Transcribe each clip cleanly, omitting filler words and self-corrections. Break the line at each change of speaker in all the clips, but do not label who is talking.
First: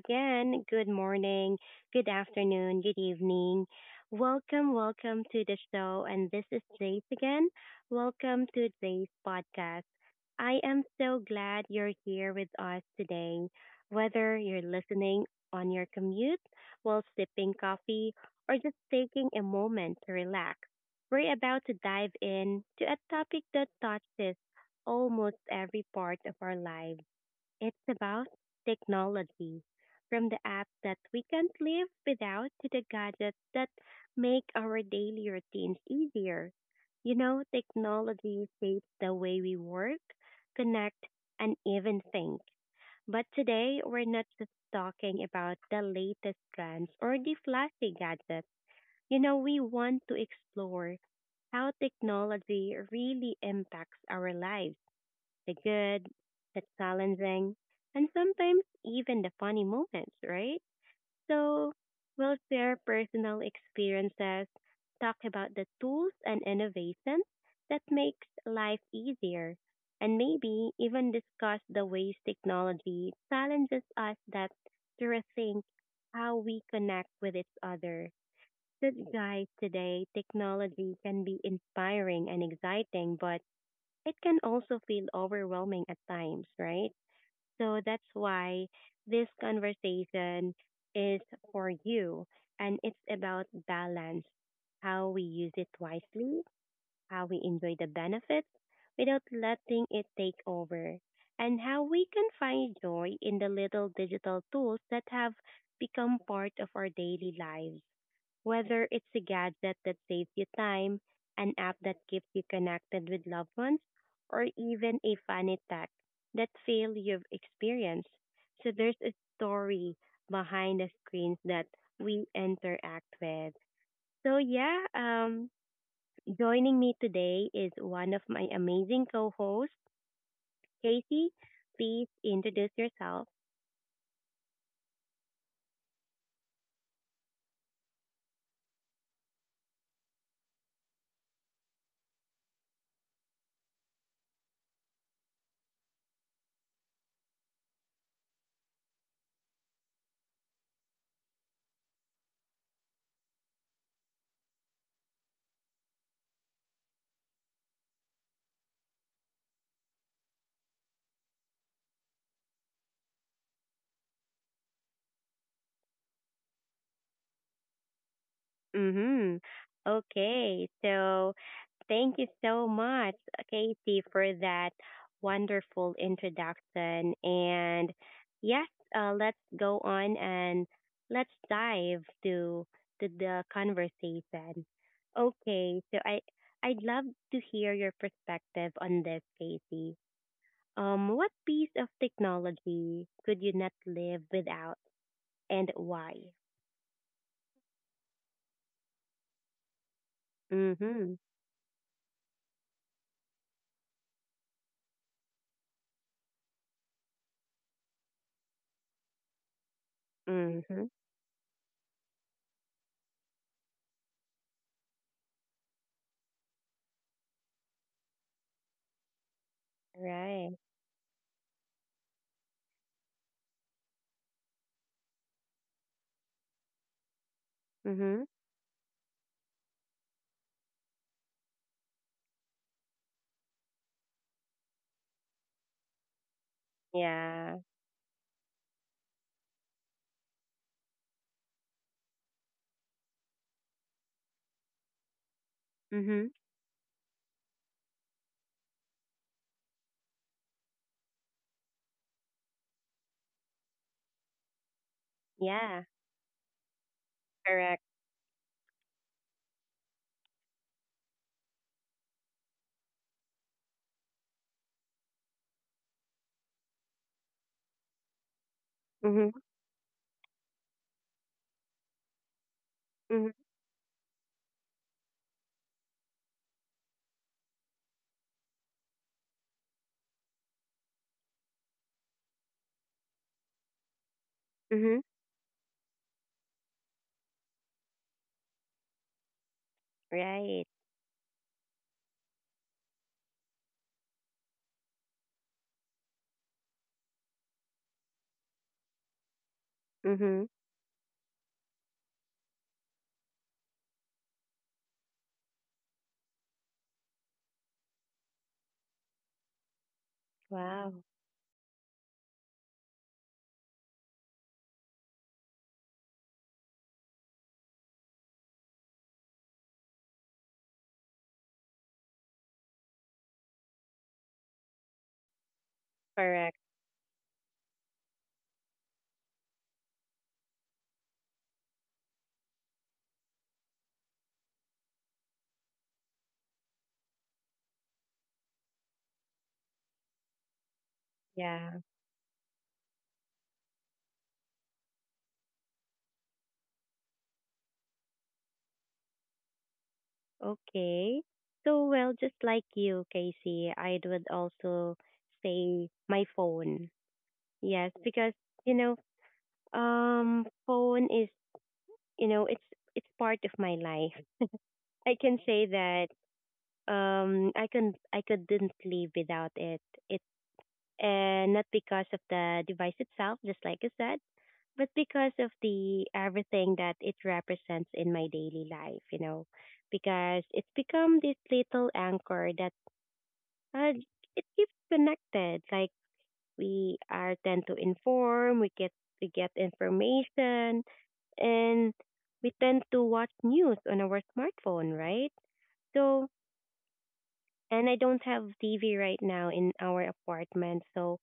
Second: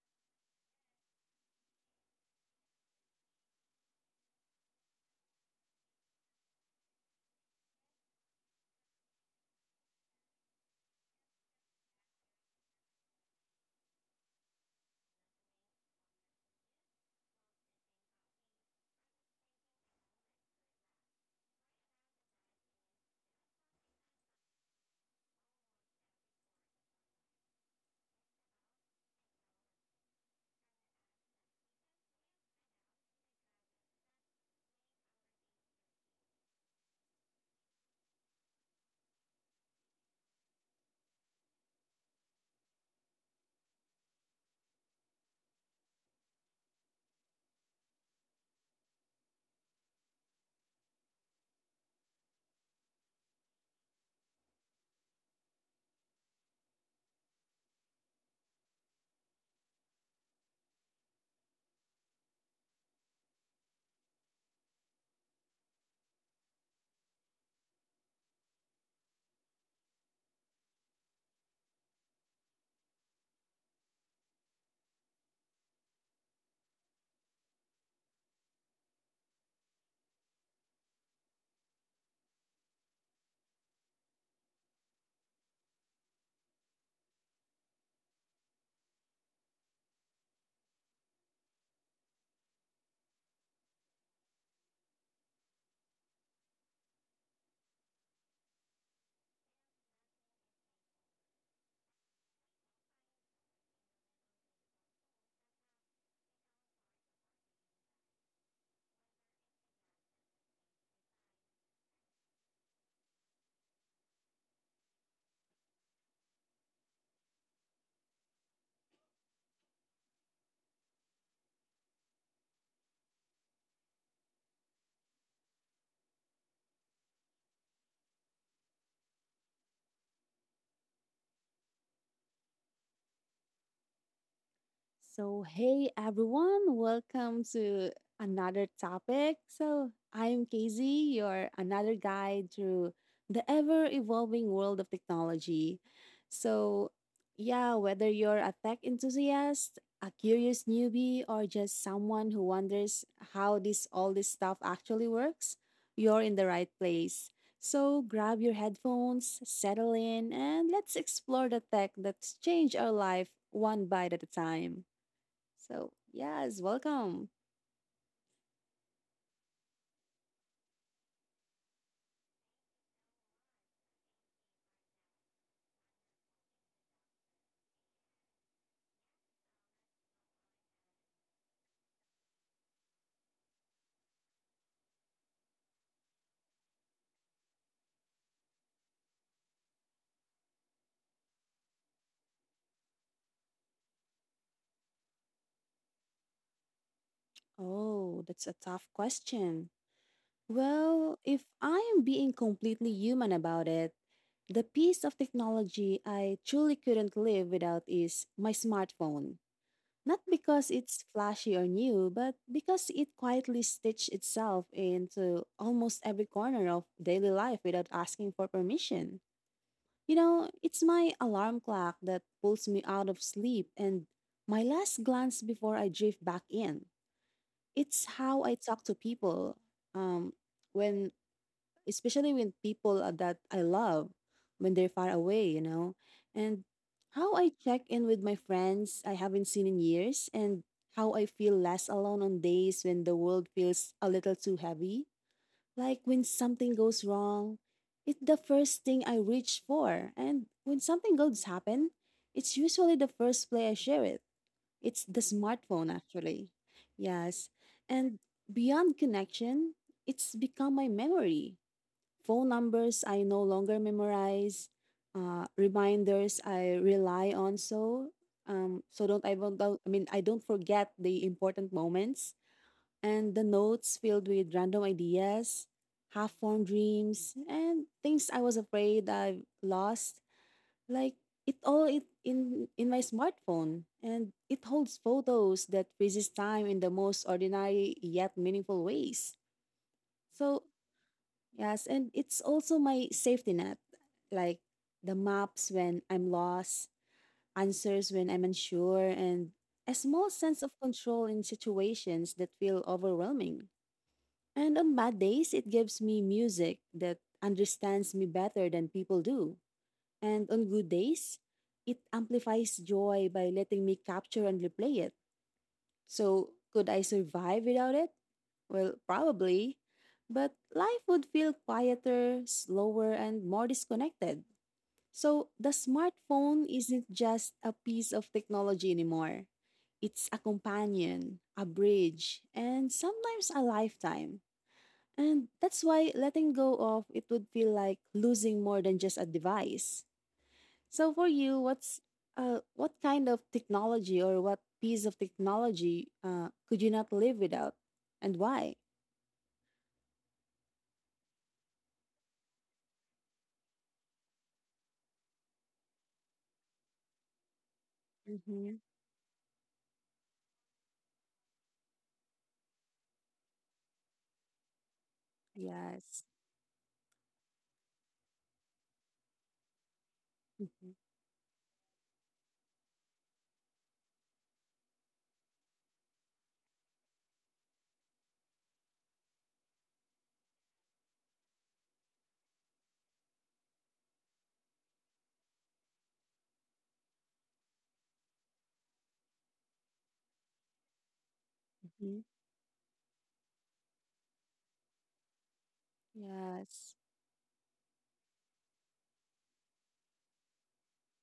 again. Good morning, good afternoon, good evening. Welcome, welcome to the show. And this is Jace again. Welcome to today's podcast. I am so glad you're here with us today. Whether you're listening on your commute, while sipping coffee, or just taking a moment to relax, we're about to dive in to a topic that touches almost every part of our lives, it's about technology, from the apps that we can't live without to the gadgets that make our daily routines easier. You know, technology shapes the way we work, connect, and even think. But today, we're not just talking about the latest trends or the flashy gadgets. You know, we want to explore how technology really impacts our lives, the good, the challenging, and sometimes even the funny moments, right? So we'll share personal experiences, talk about the tools and innovations that makes life easier, and maybe even discuss the ways technology challenges us that to rethink how we connect with each other. So guys, today technology can be inspiring and exciting, but it can also feel overwhelming at times, right? So that's why this conversation is for you and it's about balance, how we use it wisely, how we enjoy the benefits without letting it take over, and how we can find joy in the little digital tools that have become part of our daily lives. Whether it's a gadget that saves you time, an app that keeps you connected with loved ones, or even a funny tech that fail you've experienced. So there's a story behind the screens that we interact with. So yeah, joining me today is one of my amazing co-hosts, Casey. Please introduce yourself.
So, hey everyone, welcome to another topic. So, I'm Casey, your another guide through the ever evolving world of technology. So, yeah, whether you're a tech enthusiast, a curious newbie, or just someone who wonders how this stuff actually works, you're in the right place. So, grab your headphones, settle in, and let's explore the tech that's changed our life one bite at a time. So, yes, welcome.
Mm-hmm. Okay, so thank you so much, Katie, for that wonderful introduction. And yes, let's go on and let's dive to the conversation. Okay, so I'd love to hear your perspective on this, Katie. What piece of technology could you not live without, and why?
Oh, that's a tough question.
Mm-hmm.
Well, if I am being completely human about it, the piece of technology I truly couldn't live without is my smartphone. Not because
Mm-hmm.
it's flashy or new, but because it quietly stitched itself into almost every corner of daily life without asking for permission. You know,
Right.
it's my alarm clock that pulls me out of sleep and my last glance before I drift back in. It's
Mhm.
how I talk to people. Um, when especially when people are that I love, when they're far away, and how I
Yeah.
check in with my friends I haven't seen in years, and how I feel less alone on days when the world feels a little too heavy. Like when
Mhm.
something goes wrong, it's the first thing I reach for, and when something good happen, it's usually the first play I share it. It's the
Yeah.
smartphone, actually. Yes.
Correct.
And beyond connection, it's become my memory. Phone numbers I no longer memorize, reminders I rely on so so don't
Mhm.
I won't don't- I mean I don't forget the important moments,
Mhm.
and the notes filled with random ideas, half-formed dreams, and things I was afraid I've lost, like it all it in my smartphone, and it holds
Mhm.
photos that freezes time in the most ordinary yet meaningful ways. So
Right.
yes, and it's also my safety net, like the maps when I'm lost, answers when I'm unsure, and a small
Mhm.
sense of control in situations that feel overwhelming. And on bad days, it gives me music that understands me better than people do. And on good
Wow.
days, it amplifies joy by letting me capture and replay it. So, could I survive without it? Well, probably. But life would feel quieter, slower, and more disconnected. So, the
Correct.
smartphone isn't just a piece of technology anymore. It's a companion, a bridge, and sometimes a lifetime. And that's why letting go of it would feel like losing more than just a device. So for you,
Yeah.
what kind of technology or what piece of technology could you not live without, and why?
Okay. So well, just like you, Casey, I would also say my phone. Yes, because you
Mm-hmm.
know, phone is it's part of my life. I can say that
Yes.
I couldn't live without it. It
Mm-hmm.
and not because of the device itself, just like you said, but because of the everything that it represents in my daily life, you know, because it's become this little anchor that uh, it keeps connected. Like we are tend to inform, we get information, and
Hmm.
we tend to watch news on our smartphone, right? So,
Yes.
and I don't have TV right now in our apartment, so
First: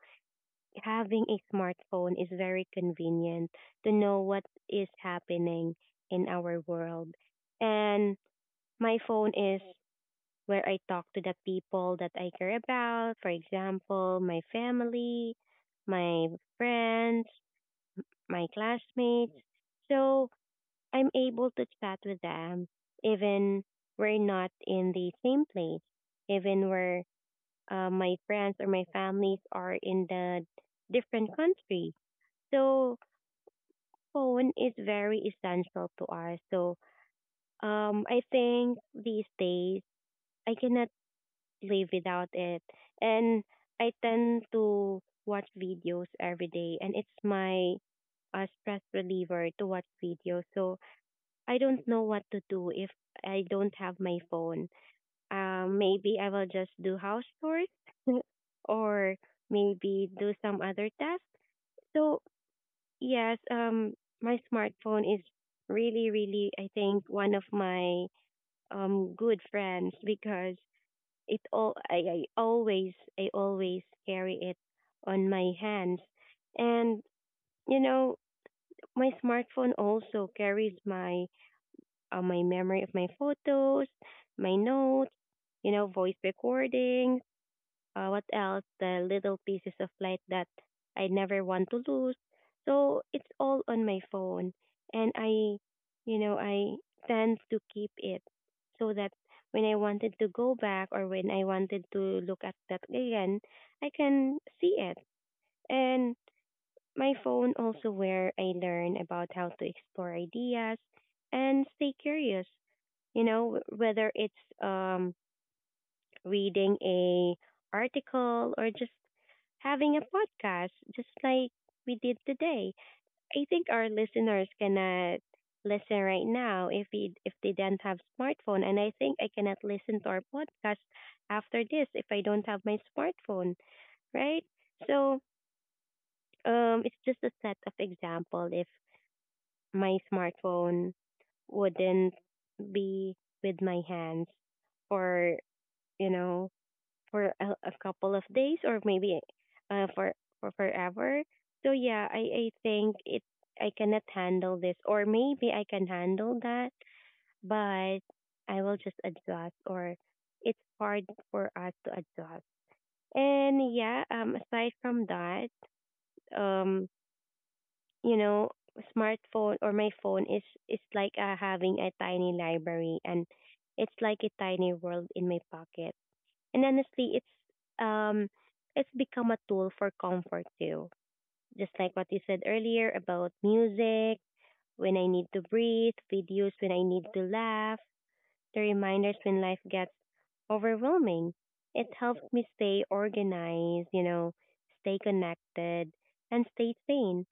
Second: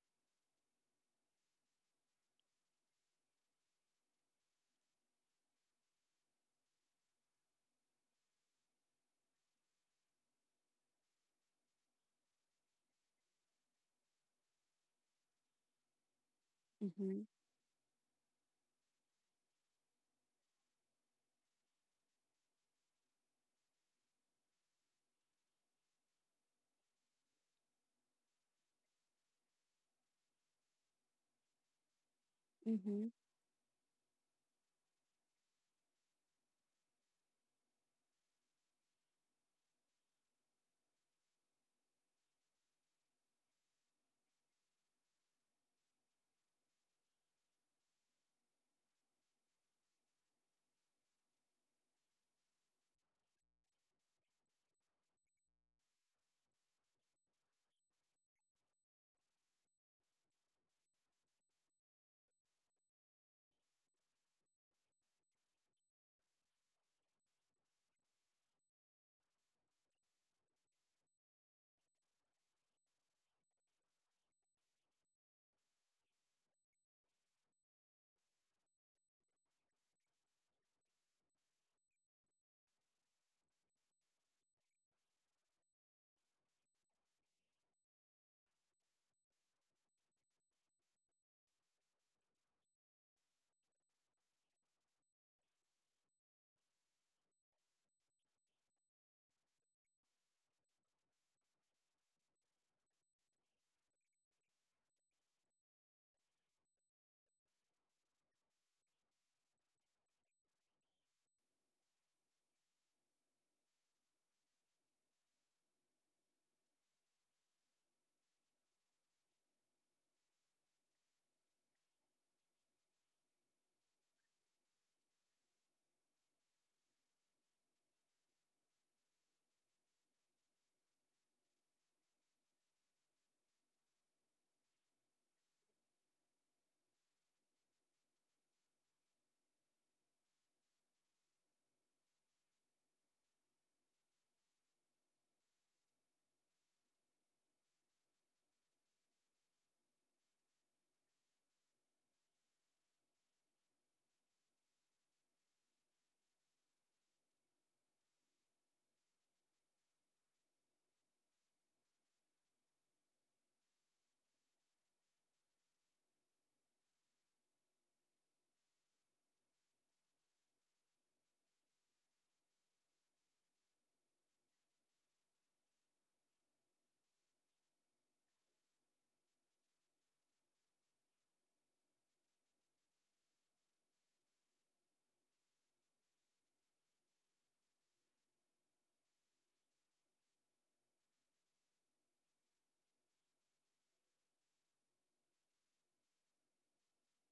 having a smartphone is very convenient to know what is happening in our world. And my phone is where I talk to the people that I care about, for example, my family, my
Mm-hmm.
friends, my classmates. So I'm able to chat with them even we're not in the same place, even where my friends or my families are in the different country. So
Mm-hmm.
phone is very essential to us. So I think these days I cannot live without it. And I tend to watch videos every day and it's my stress reliever to watch videos. So I don't know what to do if I don't have my phone. Maybe I will just do house chores or maybe do some other tasks. So yes, my smartphone is really, really, I think, one of my good friends because it all I always carry it on my hands, and you know my smartphone also carries my my memory of my photos, my notes, you know, voice recordings, what else? The little pieces of light that I never want to lose. So it's all on my phone. And I, you know, I tend to keep it so that when I wanted to go back or when I wanted to look at that again, I can see it. And my phone also where I learn about how to explore ideas and stay curious, you know, whether it's um reading a article, or just having a podcast, just like we did today. I think our listeners cannot listen right now if if they don't have smartphone, and I think I cannot listen to our podcast after this if I don't have my smartphone, right? So it's just a set of example if my smartphone wouldn't be with my hands or you know for a couple of days or maybe for forever. So yeah, I think it I cannot handle this or maybe I can handle that, but I will just adjust or it's hard for us to adjust. And yeah, aside from that, um you know, smartphone or my phone is like having a tiny library and it's like a tiny world in my pocket and honestly, um it's become a tool for comfort too. Just like what you said earlier about music, when I need to breathe, videos when I need to laugh, the reminders when life gets overwhelming. It helps me stay organized, you know, stay connected and stay sane.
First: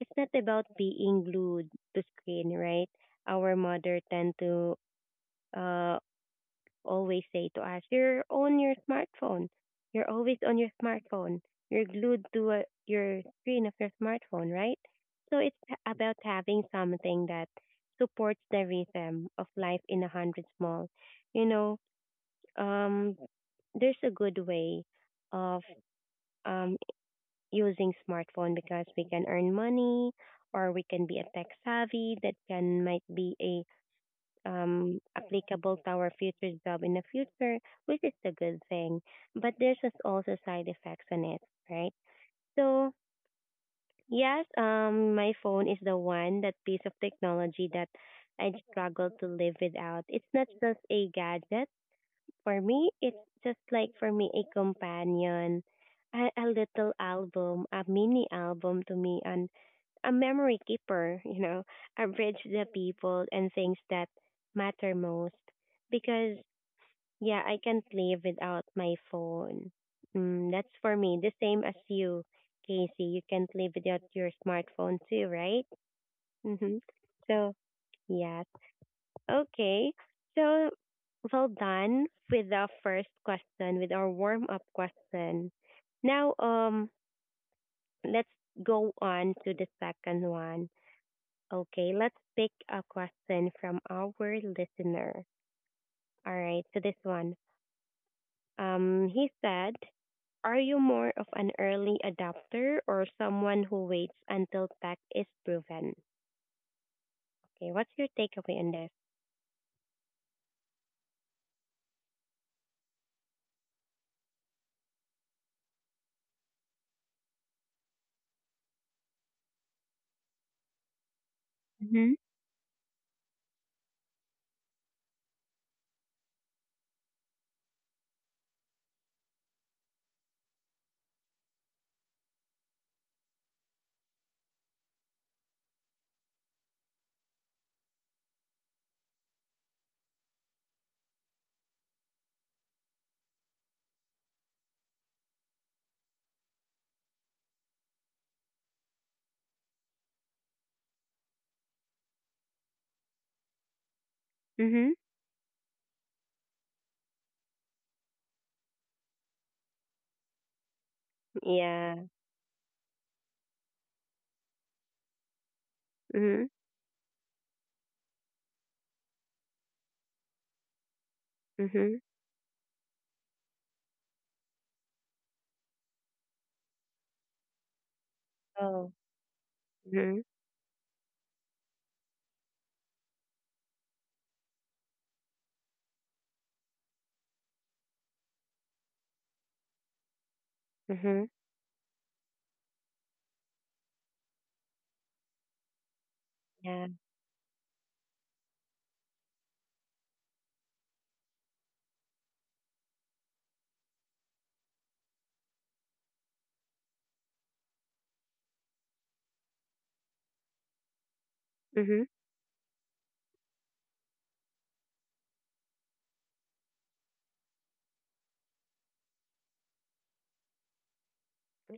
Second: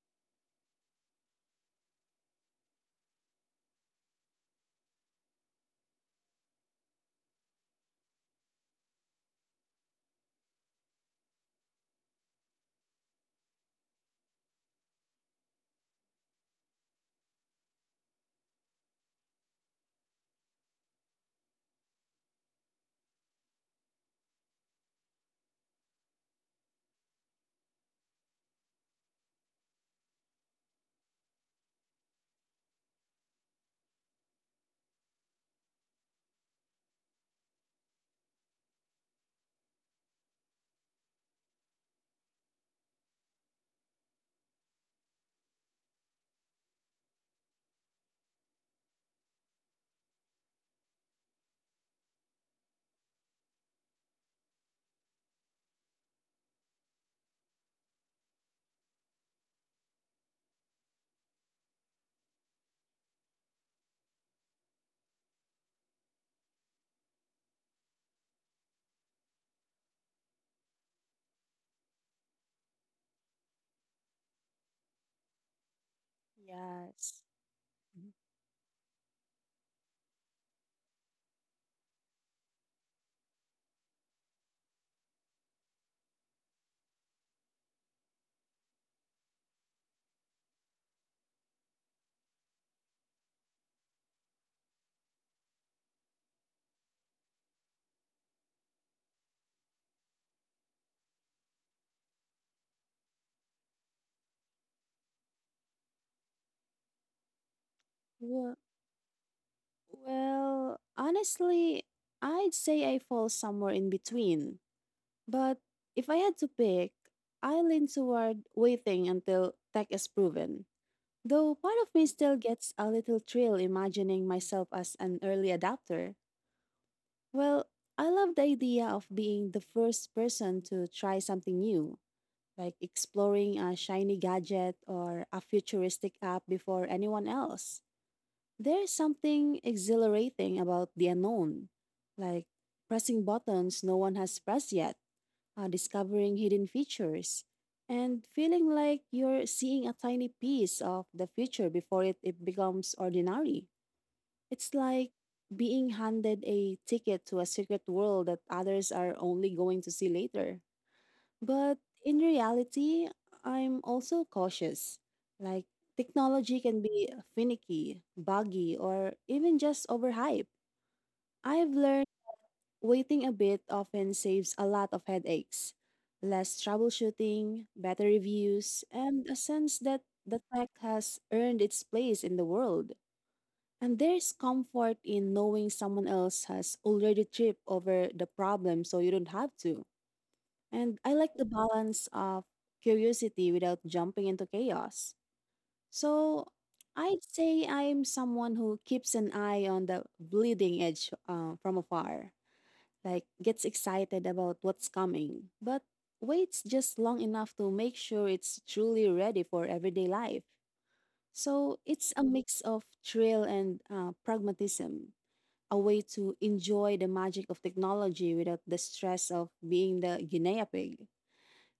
It's not about being glued to screen, right? Our mother tend to uh always say to us, you're on your smartphone. You're always on your smartphone. You're glued to your screen of your smartphone, right? So it's about having something that supports the rhythm of life in a hundred small. You know, um, there's a good way of um, using smartphone because we can earn money or we can be a tech savvy that can might be a applicable to our future job in the future, which is a good thing. But there's just also side effects on it, right? So yes, my phone is the one that piece of technology that I struggle to live without. It's not just a gadget for me, it's just like for me a companion, a little album, a mini album to me, and a memory keeper, you know, a bridge to the people and things that matter most. Because yeah, I can't live without my phone. Mm, that's for me. The same as you, Casey. You can't live without your smartphone too, right? Mm-hmm.
Yes.
So
Mhm.
yeah, okay. So well done with the first question, with our warm up question. Now let's go on to the second one. Okay, let's pick a question from our listener. All right, so this one. He said, are you more of an early adopter or someone who waits until tech is proven? Okay, what's your
Well,
takeaway on this?
well, honestly, I'd say I fall somewhere in between. But if I had to pick, I lean toward waiting until tech is proven. Though part of me
Mm-hmm.
still gets a little thrill imagining myself as an early adopter. Well, I love the idea of being the first person to try something new, like exploring a shiny gadget or a futuristic app before anyone else. There's something exhilarating about the unknown, like pressing buttons no one has pressed yet, discovering hidden features, and feeling like you're seeing a tiny piece of the future before it becomes ordinary. It's
Mm-hmm.
like being handed a ticket to a secret world that others are only going to see later. But
Yeah.
in reality, I'm also cautious. Like,
Mm-hmm.
technology can be finicky, buggy, or even just overhyped. I've
Mm-hmm.
learned waiting a bit often saves a lot of headaches, less troubleshooting, better reviews,
Oh.
and a sense that
Mm-hmm.
the tech has earned its place in the world. And there's comfort in knowing someone else has already tripped over the problem so you don't have to. And I
Mhm.
like the balance of curiosity without jumping into chaos. So
Yeah.
I'd say I'm someone who keeps an eye on the bleeding edge, from afar, like gets excited about what's coming, but waits just long enough to make sure it's truly ready for everyday life. So
Mhm.
it's a mix of thrill and pragmatism, a way to enjoy the magic of technology without the stress of being the guinea pig.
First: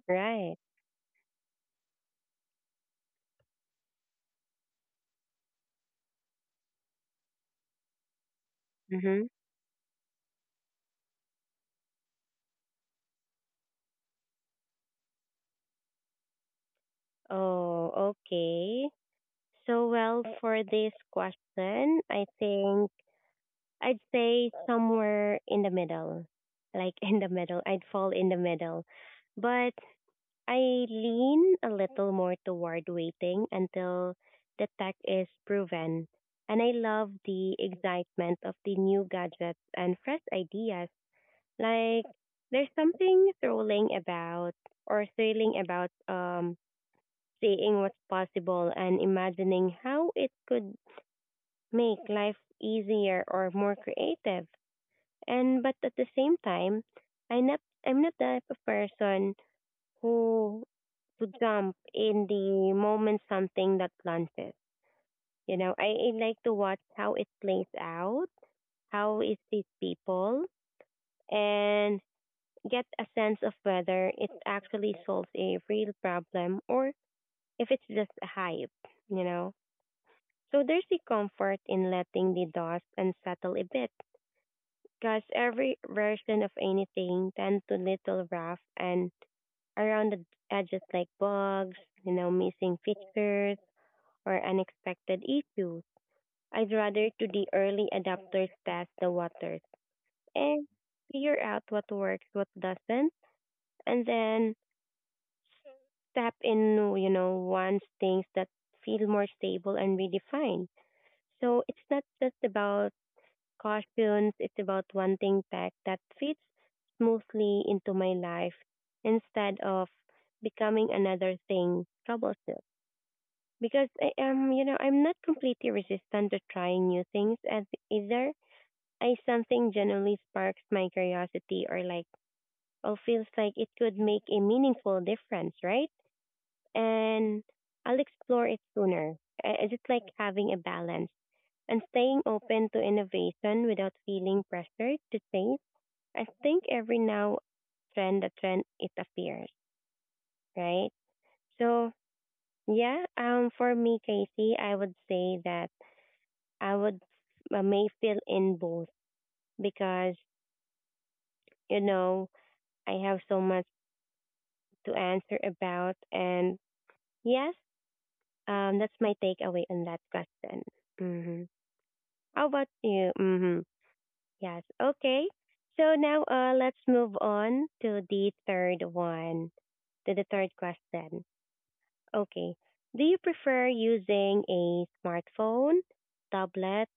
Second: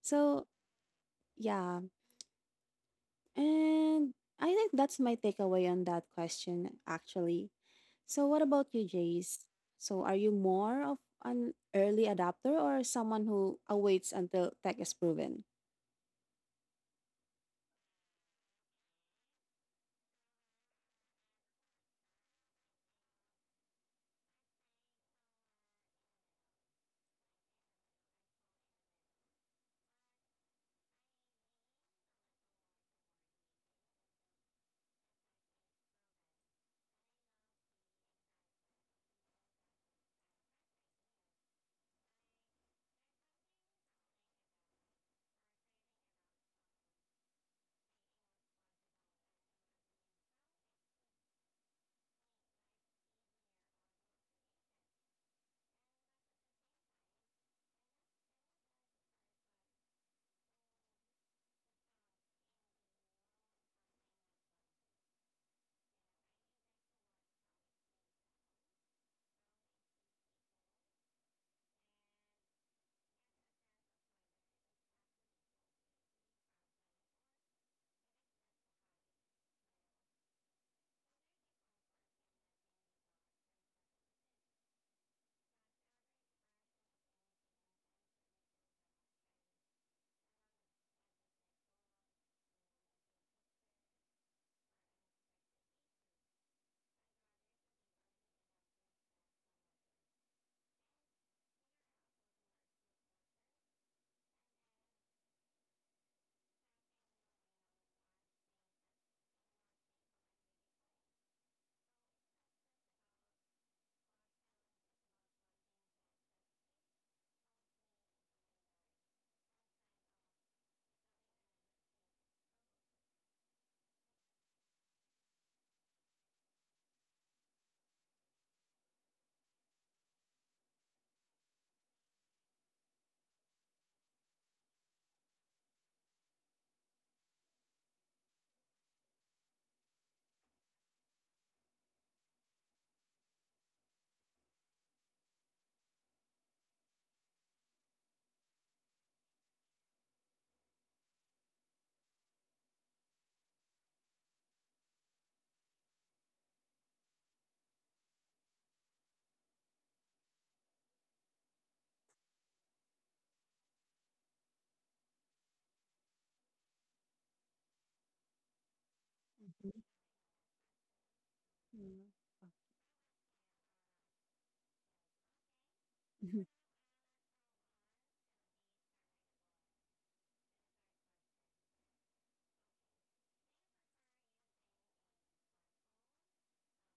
So,
Right.
yeah. And I think that's my takeaway on that question, actually. So, what about you,
Mhm.
Jace? So, are you more of an early adopter or someone who awaits until tech is proven?
Oh, okay. So, well, for this question, I think I'd say somewhere in the middle. Like in the middle, I'd fall in the middle. But I lean a little more toward waiting until the tech is proven. And I love the excitement of the new gadgets and fresh ideas. Like there's something thrilling about or thrilling about um seeing what's possible and imagining how it could make life easier or more creative. And but at the same time, I not I'm not the type of person who to jump in the moment something that launches. You know, I like to watch how it plays out, how it sees people and get a sense of whether it actually solves a real problem or if it's just a hype, you know? So there's the comfort in letting the dust unsettle a bit, because every version of anything tends to little rough and around the edges like bugs, you know, missing features, or unexpected issues. I'd rather to the early adapters test the waters and figure out what works, what doesn't, and then step in, you know, wants things that feel more stable and redefined. So it's not just about cautions, it's about wanting tech that fits smoothly into my life instead of becoming another thing troublesome. Because I am, you know, I'm not completely resistant to trying new things as either. I something generally sparks my curiosity or or feels like it could make a meaningful difference, right? And I'll explore it sooner. I just like having a balance and staying open to innovation without feeling pressured to change. I think every now a trend, it appears, right? So yeah, for me, Casey, I would say that I would may fill in both because you know I have so much to answer about, and yes, that's my takeaway
Mhm.
on that question. Hmm.
Mm.
How about you? Mm-hmm. Yes. Okay. So now
Mhm.
let's move on to the third one, to the third question. Okay. Do you prefer using a smartphone, tablet,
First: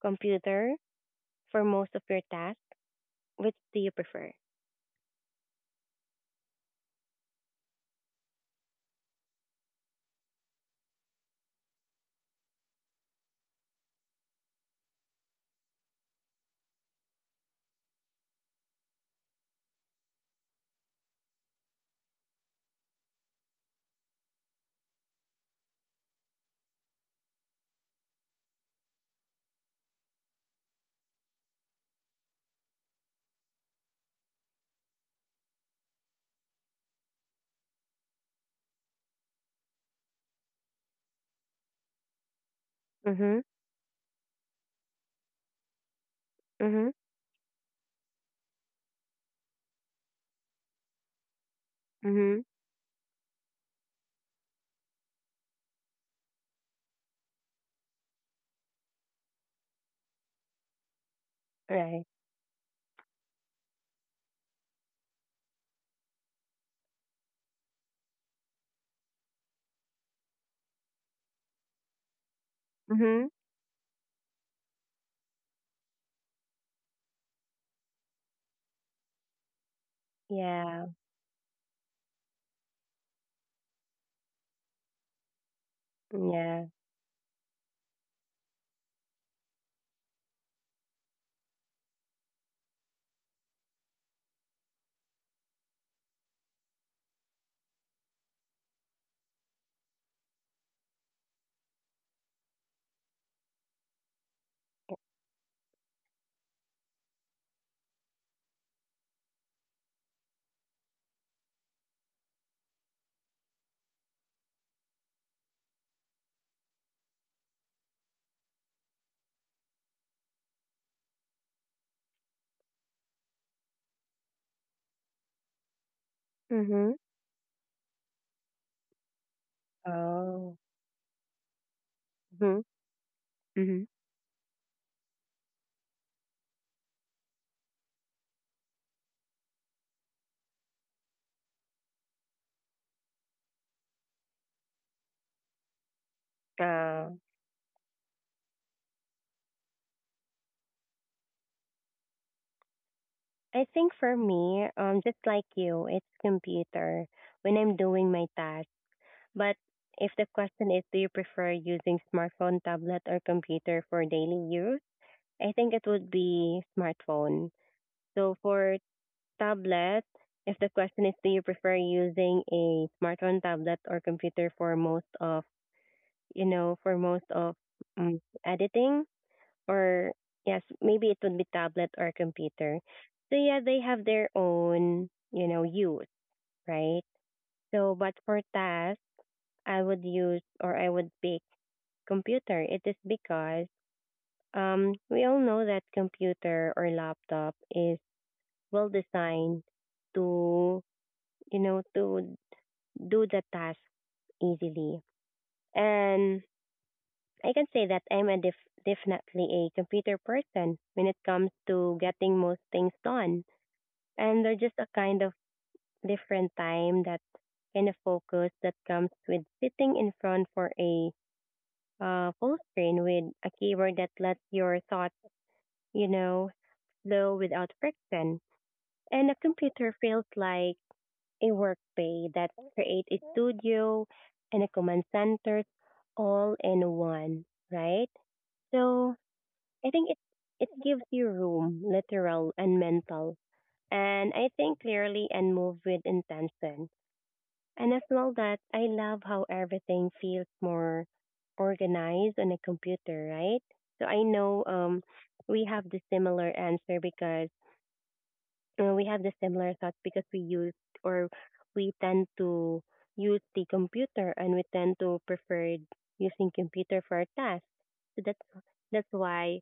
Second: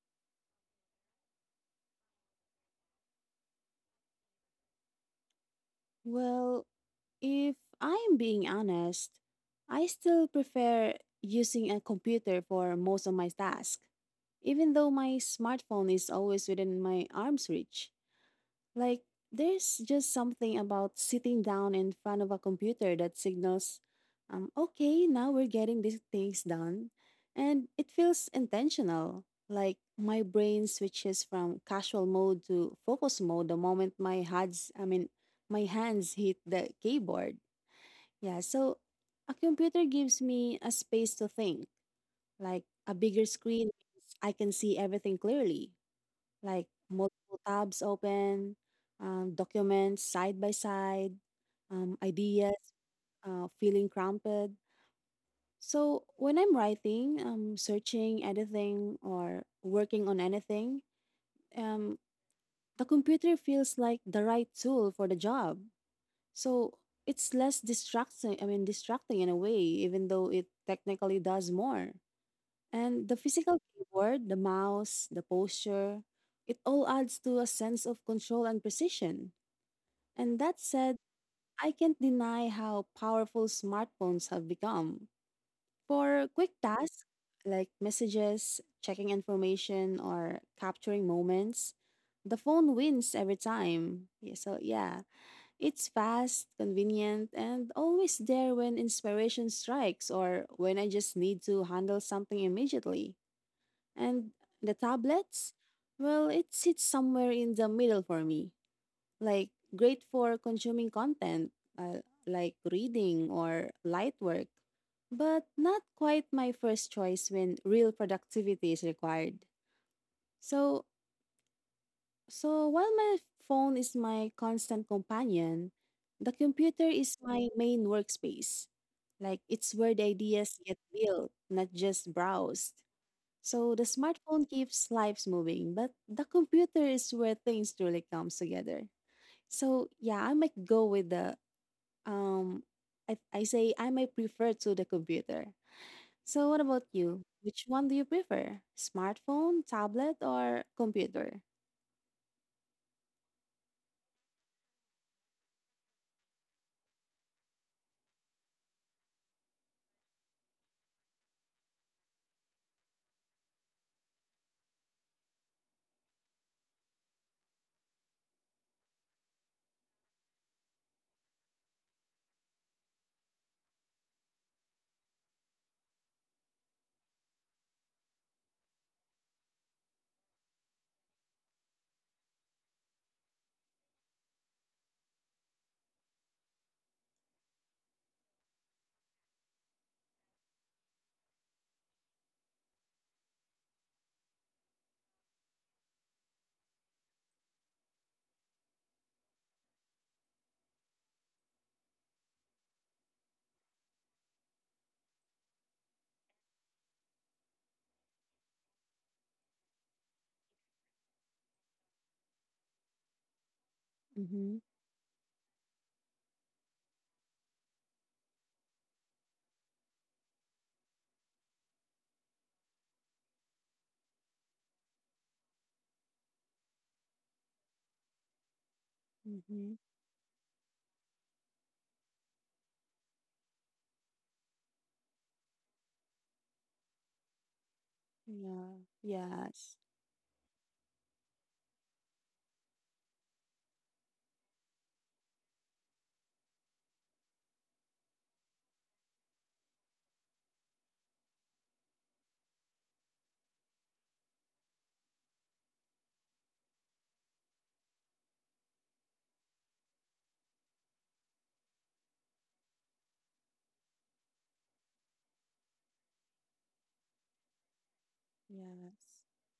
computer for most of your tasks? Which do you prefer?
Well, if I'm being honest, I still prefer using a computer for most of my tasks, even though my smartphone is always within my arm's reach. Like, there's just something about sitting down in front of a computer that signals, okay, now we're getting these things done. And it feels intentional. Like, my brain switches from casual mode to focus mode the moment my hands, I mean, my hands hit the keyboard. Yeah, so a computer gives me a space to think. Like, a bigger
Mm-hmm.
screen means I can see everything clearly, like
Mm-hmm.
multiple tabs open, documents side by side,
Mm-hmm.
ideas feeling cramped. So when I'm writing, searching, editing, or working on anything, um,
Right.
the computer feels like the right tool for the job. So it's less distracting. I mean, distracting in a way, even though it technically does more. And the
Mm-hmm.
physical keyboard, the mouse, the posture, it all adds to a sense of control and precision. And that
Yeah.
said, I can't deny how powerful smartphones have become. For quick
Yeah.
tasks like messages, checking information, or capturing moments, the phone wins every time. Yeah. So, yeah, it's fast, convenient, and always there when inspiration strikes or when I just need to handle something immediately. And the tablets? Well, it sits somewhere in the middle for me. Like, great for consuming content, uh, like reading or light work, but not quite my first choice when real productivity is required. So, so, while my phone is my constant companion, the computer
Mm-hmm.
is my main workspace. Like, it's where the
Oh.
ideas get built, not just
Mm-hmm.
browsed. So
Mm-hmm.
the smartphone keeps lives moving, but the computer is where things truly comes together. So yeah, I might go with the, um I say I might prefer to the computer. So what about
Oh,
you? Which one do you prefer? Smartphone, tablet, or computer?
I think for me, just like you, it's computer when I'm doing my task. But if the question is, do you prefer using smartphone, tablet, or computer for daily use? I think it would be smartphone. So for tablet, if the question is, do you prefer using a smartphone, tablet, or computer for most of, you know, for most of editing? Or yes, maybe it would be tablet or computer. So yeah, they have their own use, right? So but for tasks, I would use or I would pick computer. It is because we all know that computer or laptop is well designed to you know to do the task easily. And I can say that I'm definitely a computer person when it comes to getting most things done. And they're
Mm-hmm.
just a kind of different time that kind of focus that comes with sitting in front for a full screen with a keyboard that lets your thoughts, you know, flow without friction. And a
Mm-hmm.
computer feels like a workplace that creates a studio and a command center all in one, right?
Yeah.
So
Yes.
I think it gives you room, literal and mental, and I think clearly and move with intention. And I feel that I love how everything feels more organized on a computer, right? So I know we have the similar answer because we have the similar thoughts because we use or we tend to use the computer and we tend to prefer using computer for our tasks. So that's
Yes.
why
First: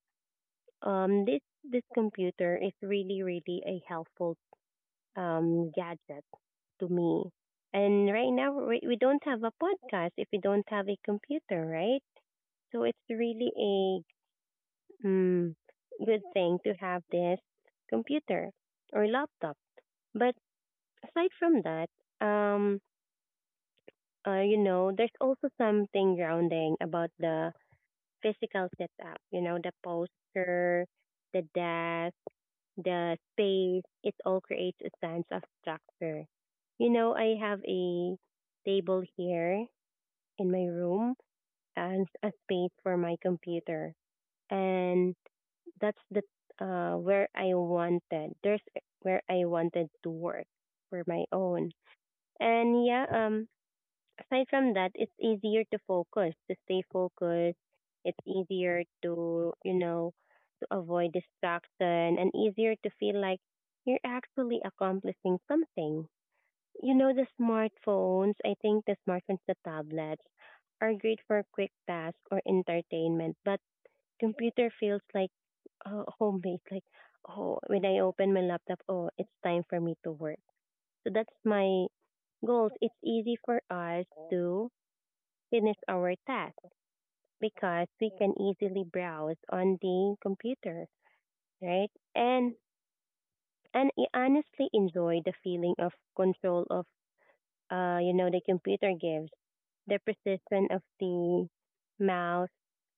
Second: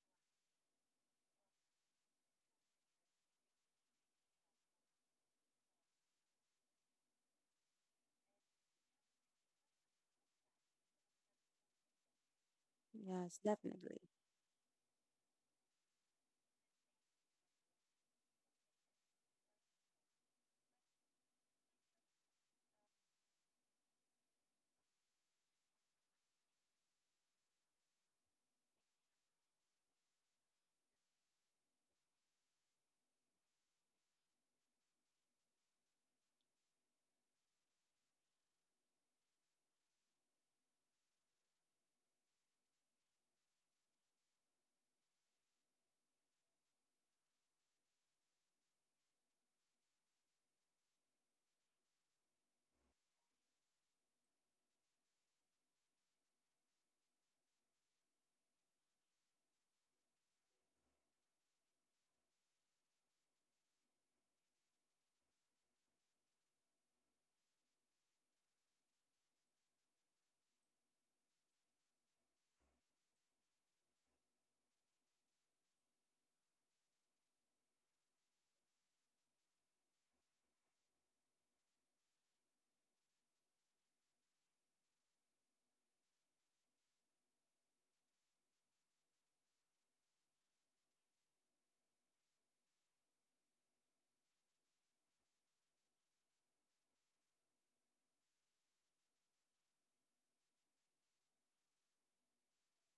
this computer is really really a helpful gadget to me. And right now, we don't have a podcast if we don't have a computer, right? So it's
Yes,
really
definitely.
a mm, good thing to have this computer or laptop. But aside from that, um, there's also something grounding about the physical setup, the posture, the desk, the space, it all creates a sense of structure. I have a table here in my room and a space for my computer. And that's the where I wanted. There's where I wanted to work for my own. And yeah, aside from that, it's easier to focus, to stay focused. It's easier to you know to avoid distraction and easier to feel like you're actually accomplishing something. The smartphones, I think the smartphones, the tablets are great for quick tasks or entertainment, but computer feels like homemade. Like, oh, when I open my laptop, oh, it's time for me to work. So that's my goals. It's easy for us to finish our task because we can easily browse on the computer, right? And I honestly enjoy the feeling of control of the computer gives. The precision of the mouse,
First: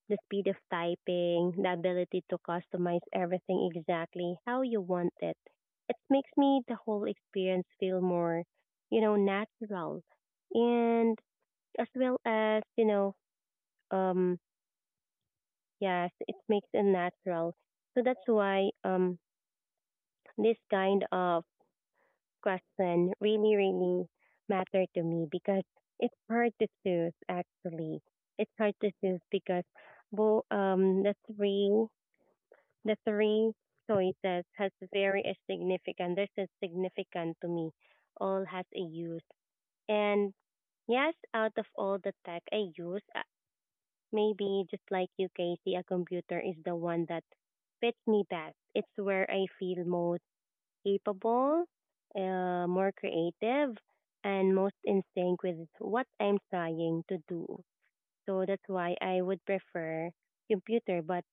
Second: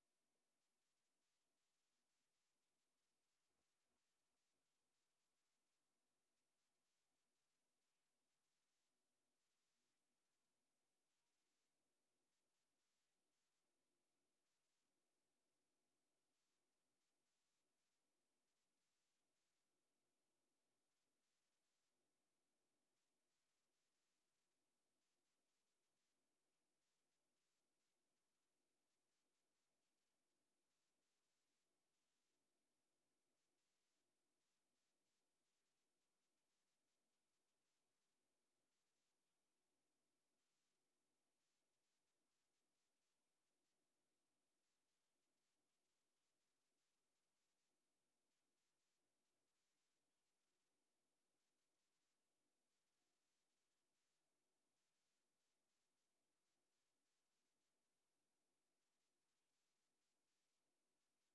the speed of typing, the ability to customize everything exactly how you want it. It makes me the whole experience feel more natural. And as well as, you know, um yes, it makes it natural. So that's why this kind of question really, really matter to me because it's hard to choose, actually. It's hard to choose because well, the three choices has very a significant, there's a significant to me. All has a use. And yes, out of all the tech I use, maybe just like you, Casey, a computer is the one that fits me best. It's where I feel most capable, more creative, and most in sync with what I'm trying to do. So that's why I would prefer computer. But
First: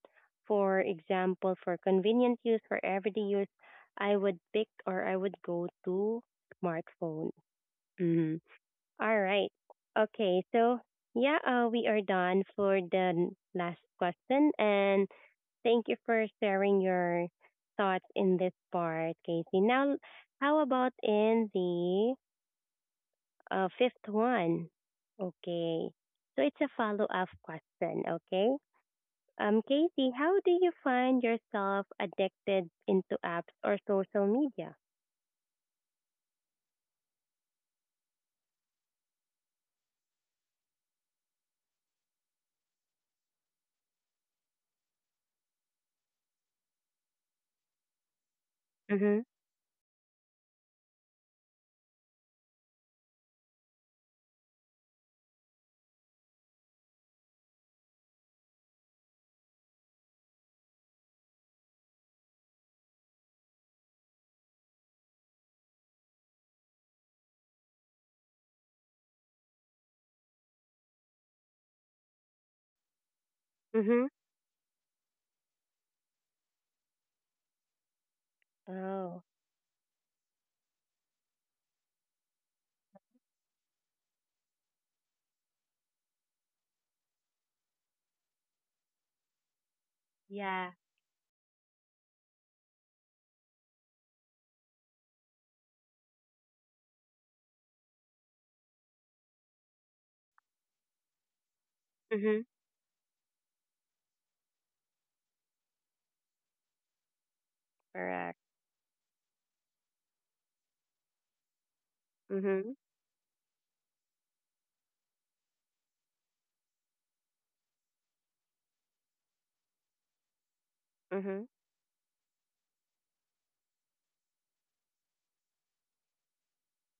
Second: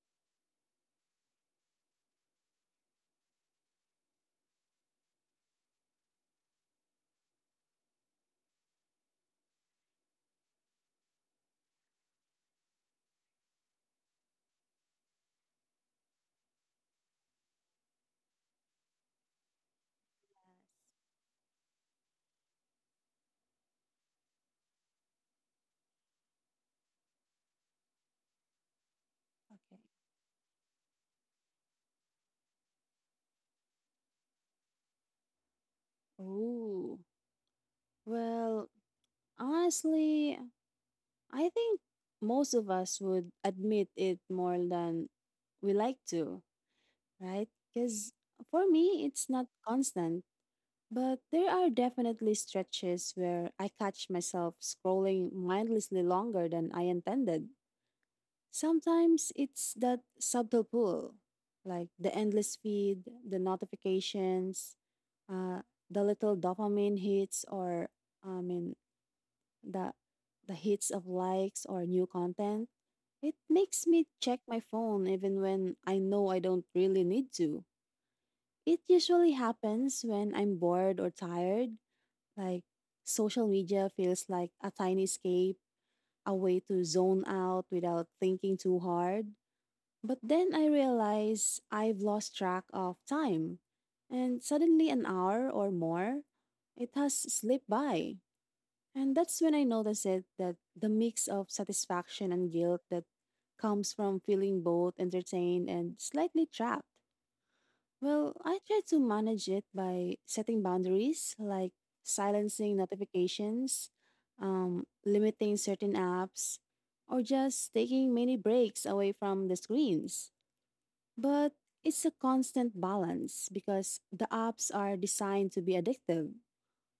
for example, for convenient use, for everyday use, I would pick or I would go to smartphone. Mhm. All right. Okay. So yeah, we are done for the last question. And thank you for sharing your thoughts in this part, Casey. Now, how about in the fifth one? Okay. So it's a follow up question, okay?
Okay.
Casey, how do you find yourself addicted into apps or social media?
Oh. Well, honestly, I think most of us would admit it more than we like to, right? Because for me,
Mm-hmm.
it's not constant, but there are definitely stretches where I catch myself scrolling mindlessly longer than I intended. Sometimes it's that subtle pull, like the endless feed, the notifications, uh, the little dopamine hits, or I mean, the the hits of likes or new content. It makes
Mm-hmm.
me check my phone even when I know I don't really need to. It
Oh,
usually happens when I'm bored or tired, like social media feels like a tiny escape, a way to zone out without thinking too hard. But then I
yeah.
realize I've lost track of time, and suddenly an hour or more, it has slipped by. And that's when I noticed it, that the mix of satisfaction
Mm-hmm.
and guilt that comes from feeling both entertained and slightly trapped. Well,
Correct.
I try to manage it by setting boundaries, like
Mm-hmm.
silencing notifications, limiting certain apps, or just taking many breaks away from the screens.
Mm-hmm.
But it's a constant balance because the apps are designed to be addictive,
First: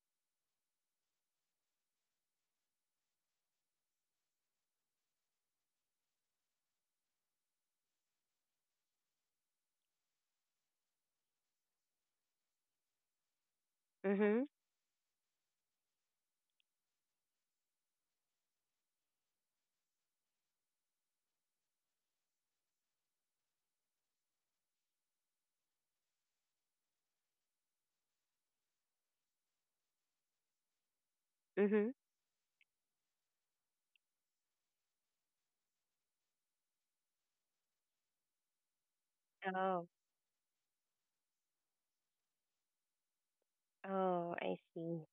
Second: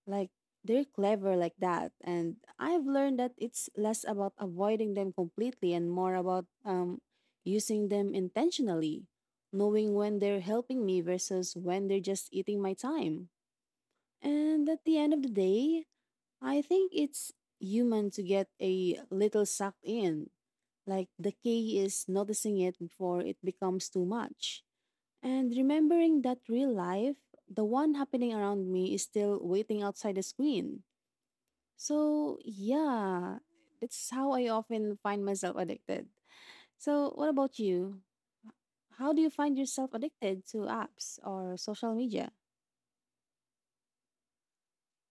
like they're clever like that. And I've learned that it's less about avoiding them completely and more about using them intentionally, knowing when they're helping me versus when they're just eating my time.
Mm-hmm.
And at the end of the day, I think it's human to get a little sucked in. Like the key is noticing it before it becomes too much. And remembering that real life, the one happening around me, is still waiting outside the screen.
Mm-hmm.
So, yeah, that's how I often find myself addicted. So, what about you? How do you find
Oh.
yourself addicted to apps or social media?
Oh, I see.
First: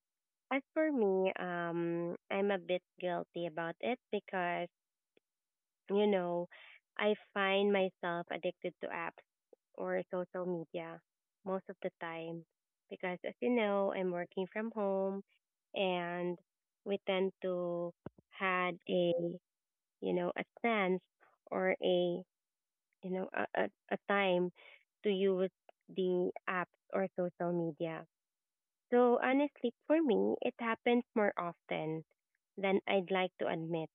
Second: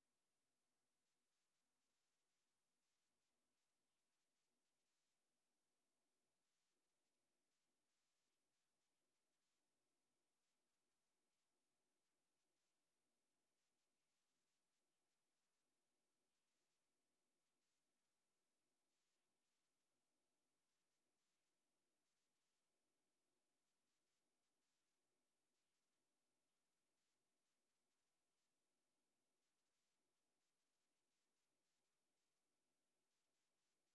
As for me, I'm a bit guilty about it because, you know, I find myself addicted to apps or social media most of the time. Because, as you know, I'm working from home and we tend to had a sense or a, you know, a time to use the apps or social media. Though honestly, for me, it happens more often than I'd like to admit.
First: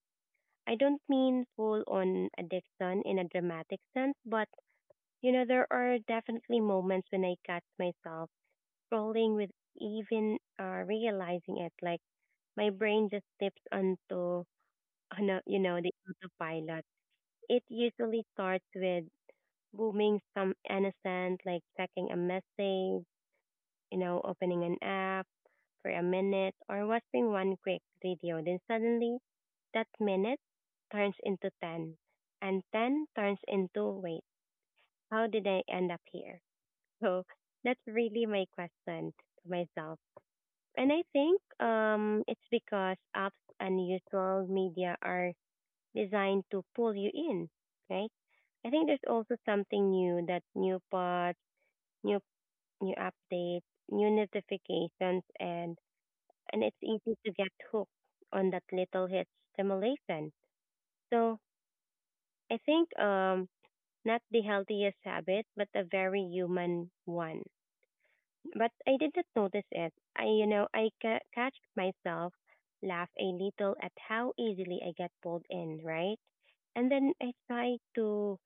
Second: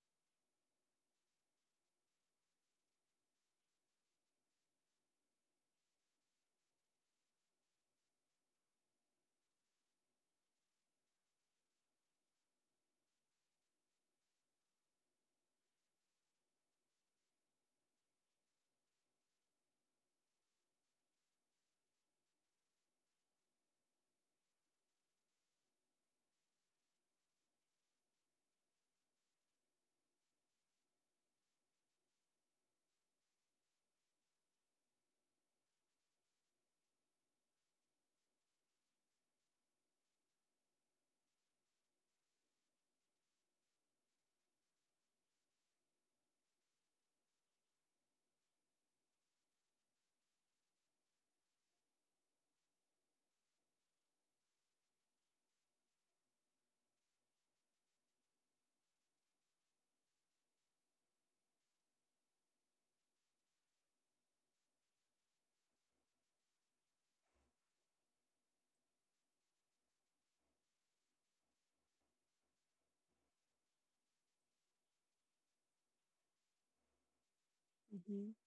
I don't mean full on addiction in a dramatic sense, but there are definitely moments when I catch myself scrolling with even realizing it. Like my brain just tips on the autopilot. It usually starts with booming some innocent, like checking a message, opening an app for a minute or watching one quick video. Then suddenly that minute turns into 10 and 10 turns into wait, how did I end up here? So that's really my question to myself. And I think it's because apps and usual media are designed to pull you in, right? I think there's also something new that new pods, new new updates, new notifications, and it's easy to get hooked on that little hit stimulation. So I think not the healthiest habit, but a very human one. But I didn't notice it. I catch myself laugh a little at how easily I get pulled in, right? And then I try
Hmm.
to,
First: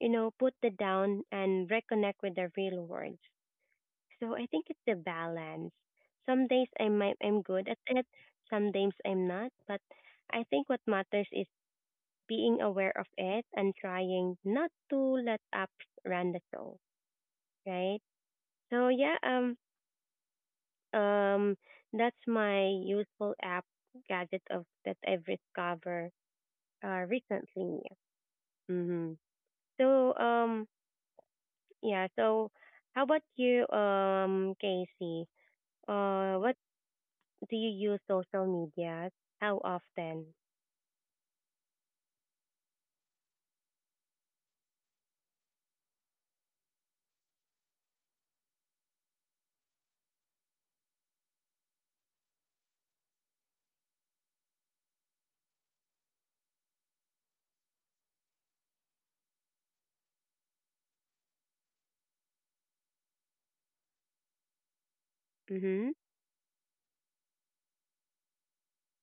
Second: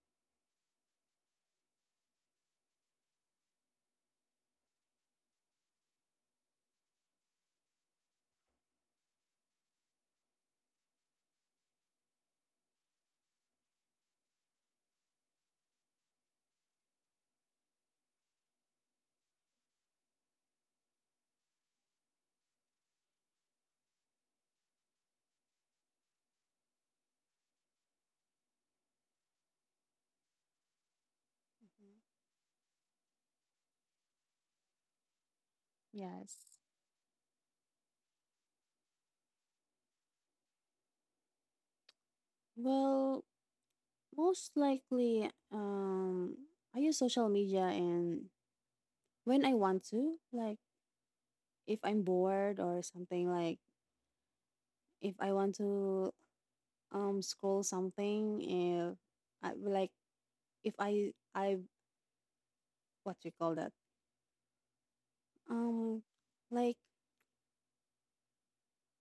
you know, put it down and reconnect with the real world. So I think it's the balance. Some days I'm good at it, some days I'm not, but I think what matters is being aware of it and trying not to let apps run the show, right? So yeah, um that's my useful app gadget of that I've discovered recently. Mhm. So yeah,
Hmm.
so how about you Casey? What
Yes.
do you use social media? How often?
Well, most likely, I use social media and when I want to, like if I'm bored or something, like if I want to scroll something, if I like if I what do you call that?
Mm-hmm.
Um, like,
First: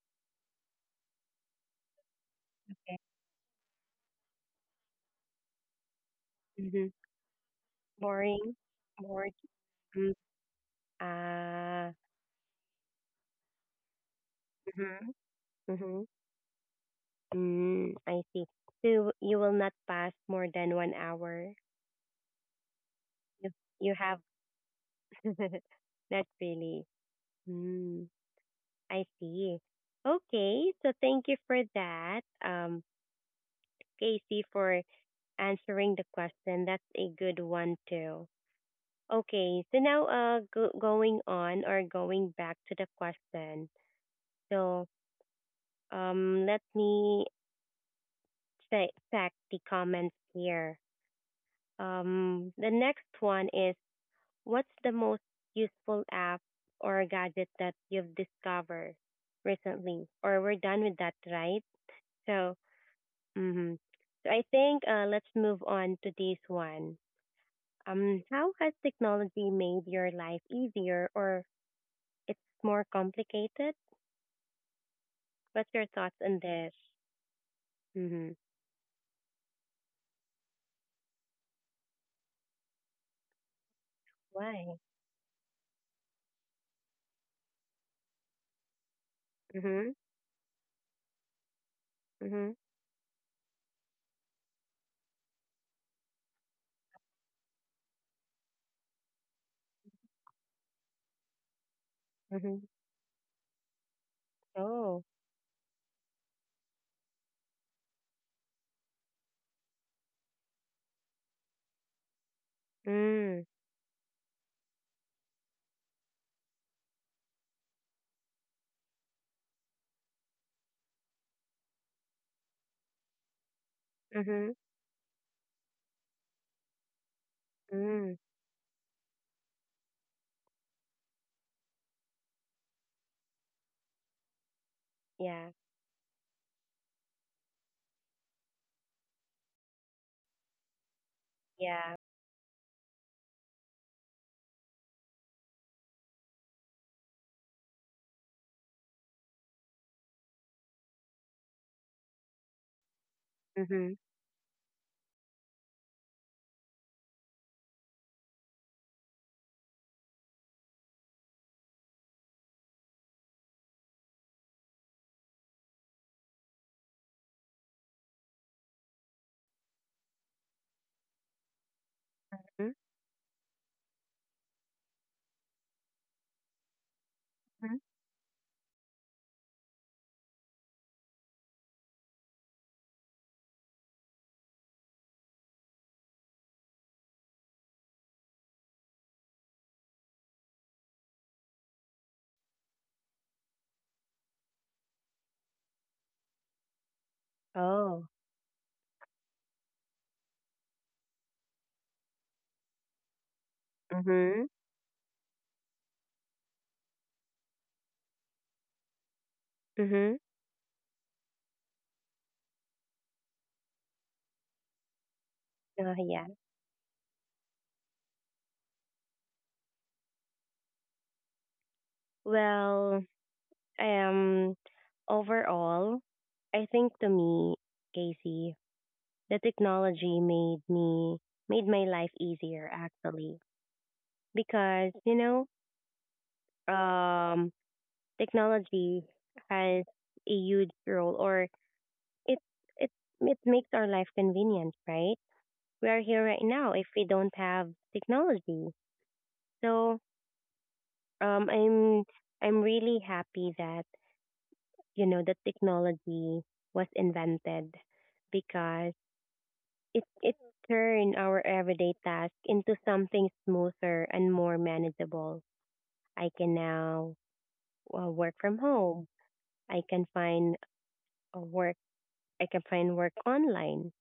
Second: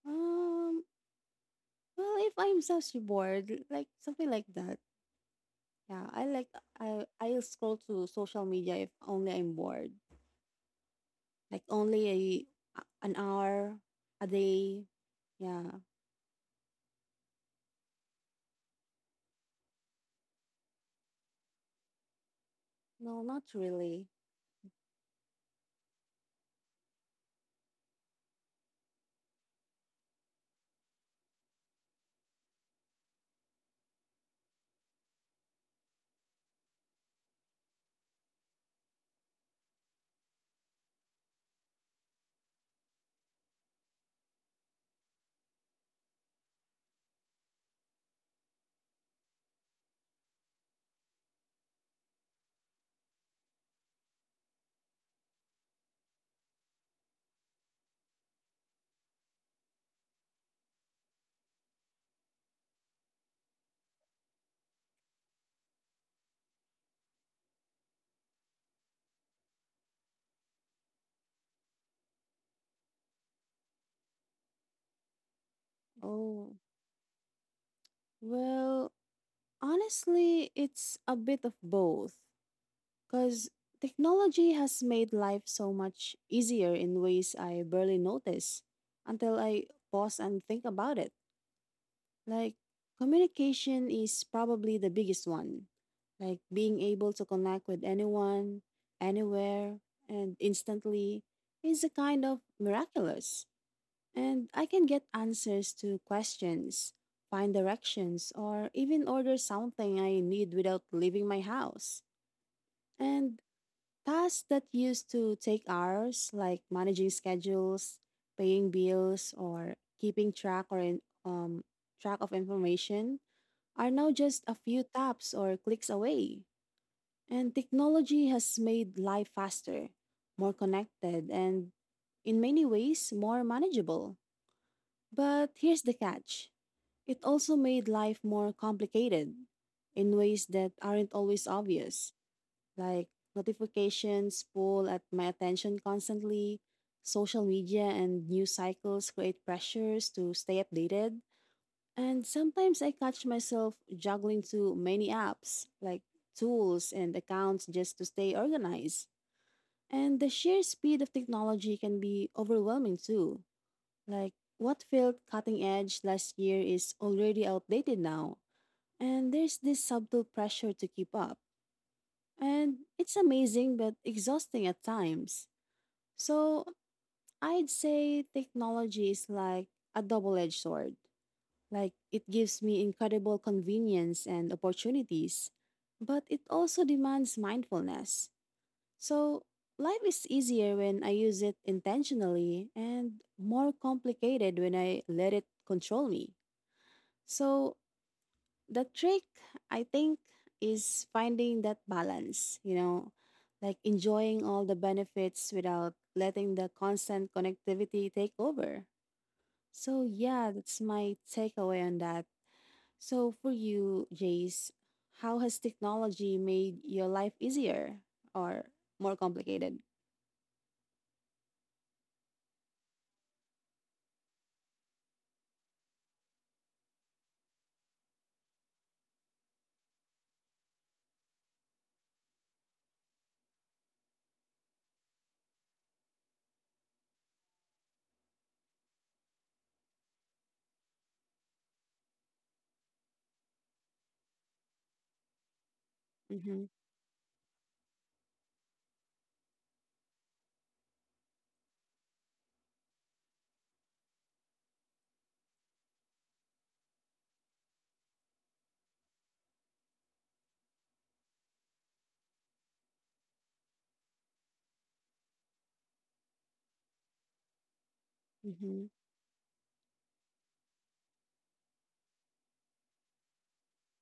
um, well, if I'm just
Okay.
bored, like something like that. Yeah, I like
Mm-hmm.
I'll scroll to social
Boring.
media if only
Bored.
I'm bored.
Mm.
Like
Ah.
only a an hour a day.
Mm-hmm.
Yeah.
Mm-hmm. Mm, I see. So you will not pass more than 1 hour.
No, not
You you
really.
have not really. Mm, I see. Okay. So thank you for that, Casey, for answering the question. That's a good one too. Okay, so now going on or going back to the question. So let me check the comments here. The next one is what's the most useful app or gadget that you've discovered recently? Or we're done with that, right? So mm-hmm. So I think let's move on to this one. How has technology made your life easier or it's more complicated? What's your thoughts on
Oh,
this? Mm-hmm.
well, honestly, it's a bit of both. Cause technology
Why?
has made life so much easier in ways I barely notice until I
Mm-hmm.
pause and think about it.
Mm-hmm.
Like, communication is probably the biggest one. Like, being able to connect with anyone, anywhere, and instantly is a kind of
Mm-hmm.
miraculous. And I can
Oh,
get answers to questions, find directions, or even order something I need without leaving my house.
Mm.
And tasks that used to take hours, like managing schedules, paying bills, or keeping track or in, track of information are now just
Mm-hmm.
a few taps or clicks away. And
Mm.
technology has made life faster, more connected, and in many ways more manageable.
Yeah.
But here's the catch, it also made life more complicated in ways that aren't always
Yeah.
obvious, like notifications pull at my attention constantly, social media and news cycles create pressures to stay updated, and sometimes I catch myself
Mm-hmm.
juggling too many apps, like tools and accounts just to stay organized. And the sheer speed of technology can be overwhelming too. Like, what felt cutting edge last year is already outdated now. And there's this subtle pressure to keep up.
Mm-hmm.
And it's amazing but exhausting at times. So I'd say technology is like a double edged sword. Like, it gives me incredible convenience and opportunities, but it also demands mindfulness. So, life is easier when I use it intentionally and more complicated when I let it control me. So,
Oh,
the trick, I think, is finding that balance, you know, like enjoying
Mm-hmm.
all the benefits without letting the constant connectivity take over. So,
Mm-hmm.
yeah, that's my takeaway on that. So, for you, Jace, how has
Oh, yeah.
technology made your life easier or more complicated?
Well, um, overall, I think to me, Casey, the technology made my life easier actually because um, technology has a huge role or it it it makes our life convenient, right? We are here right
Mm-hmm.
now if we don't have technology. So um I'm I'm really happy that you know the technology was invented because it turned our everyday task into something smoother and more manageable. I can now work from
Mm-hmm.
home. I can find a work I can find work online.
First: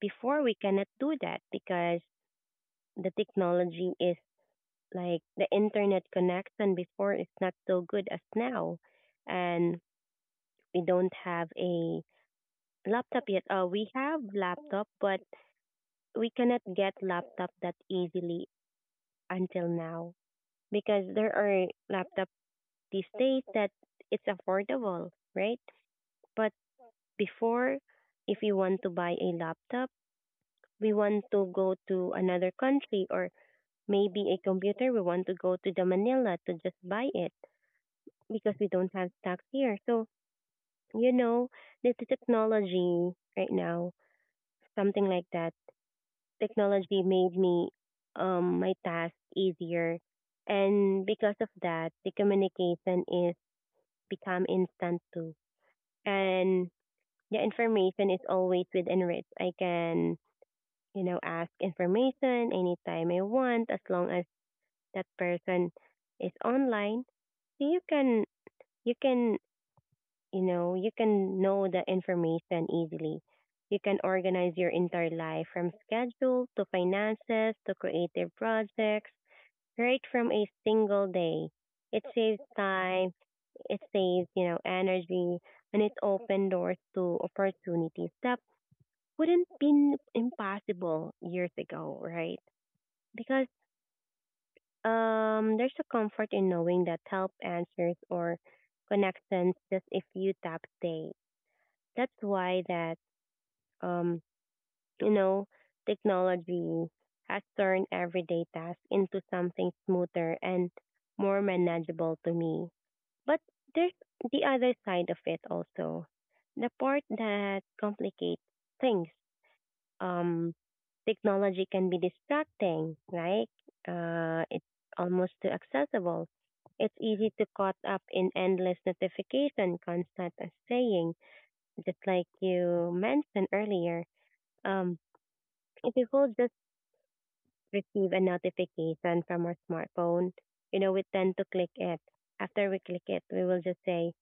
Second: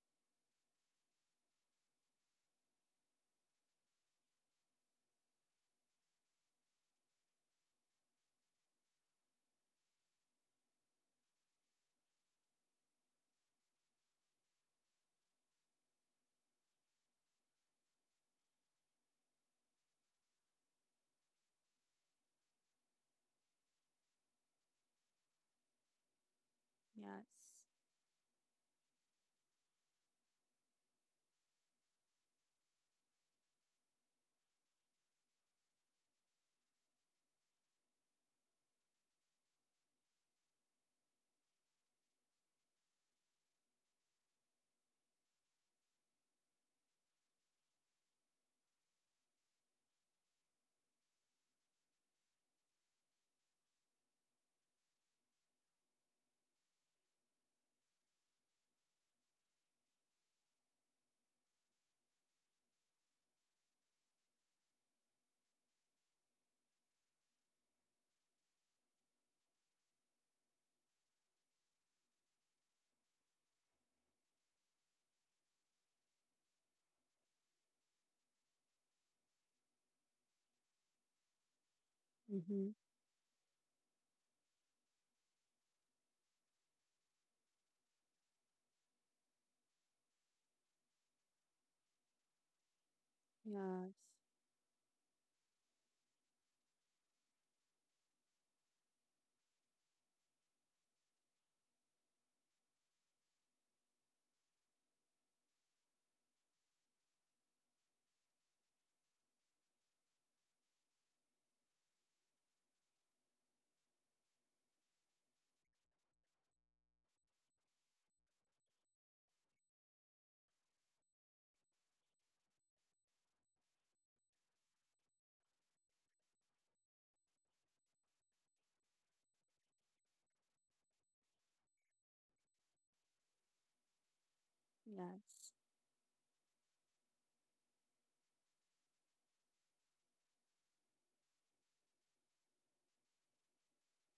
Before, we cannot do that because the technology is like the internet connection before is not so good as now. And we don't have a laptop yet. We have laptop, but we cannot get laptop that easily until now because there are laptop these days that it's affordable, right? But
Yes.
before, if we want to buy a laptop, we want to go to another country or maybe a computer we want to go to the Manila to just buy it because we don't have stocks here. So, you know, the technology right now, something like that. Technology made me my task easier. And because of that, the communication is become instant too. And the information is always within reach. I can ask information anytime I want as long as that person is online. So you you can can know the information easily. You can organize your entire life from schedule to finances to creative projects right from a single day. It saves
Mm-hmm.
time. It saves energy and it opens doors to opportunities that wouldn't been impossible years ago, right? Because
Yes.
there's a comfort in knowing that help answers or connections just a few taps away. That's why that um, you know, technology has turned everyday tasks into something smoother and more manageable to me. But there's the other side of it also. The part that complicates things. Um Technology can be distracting, right? It's almost too accessible. It's easy to caught up in endless notification, constant saying just like you mentioned earlier, um,
Yes.
if we will just receive a notification from our smartphone, we tend to click it. After we click it, we will just say,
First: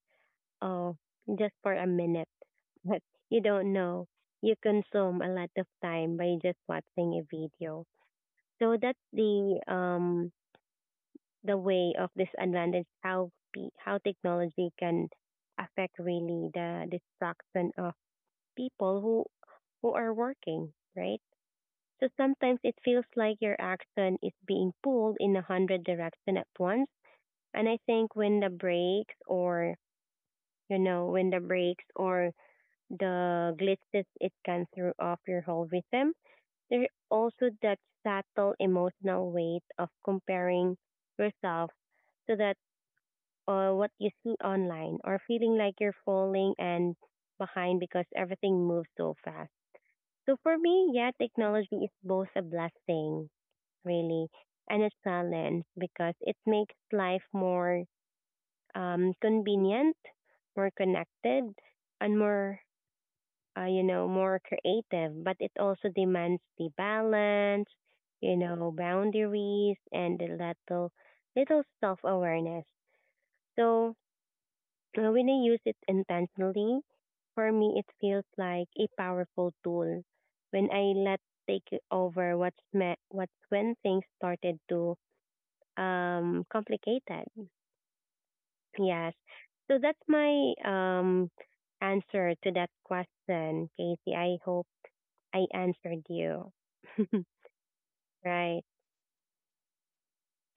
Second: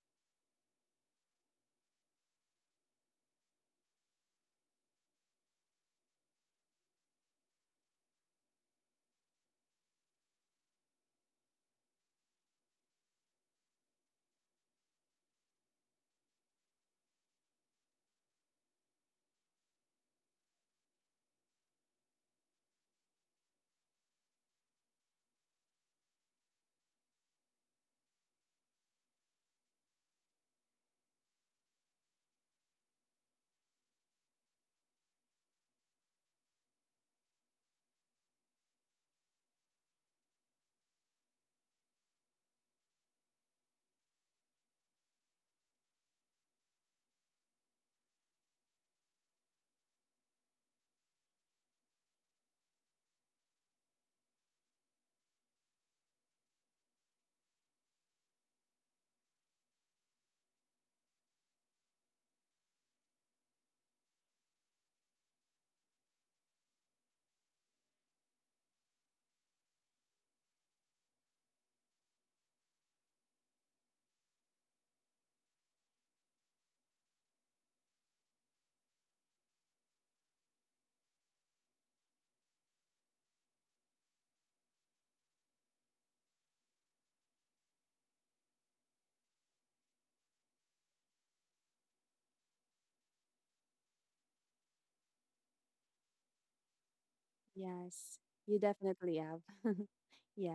oh, just for a minute. But you don't know. You consume a lot of time by just watching a video. So that's the way of disadvantage how technology can affect really the distraction of people who are working, right? So sometimes it feels like your action is being pulled in a hundred directions at once. And I think when the brakes or the glitches, it can throw off your whole rhythm. There's also that subtle emotional weight of comparing yourself to that what you see online, or feeling like you're falling and behind because everything moves so fast. So for me, yeah, technology is both a blessing really, and it's balance because it makes life more convenient, more connected, and more creative. But it also demands the balance, boundaries, and a little self awareness. So when I use it intentionally, for me, it feels like a powerful tool. When I let take over what's when things started to complicated. Yes. So that's my answer to that question, Casey. I hope I answered you.
Yes. You
Right.
definitely have.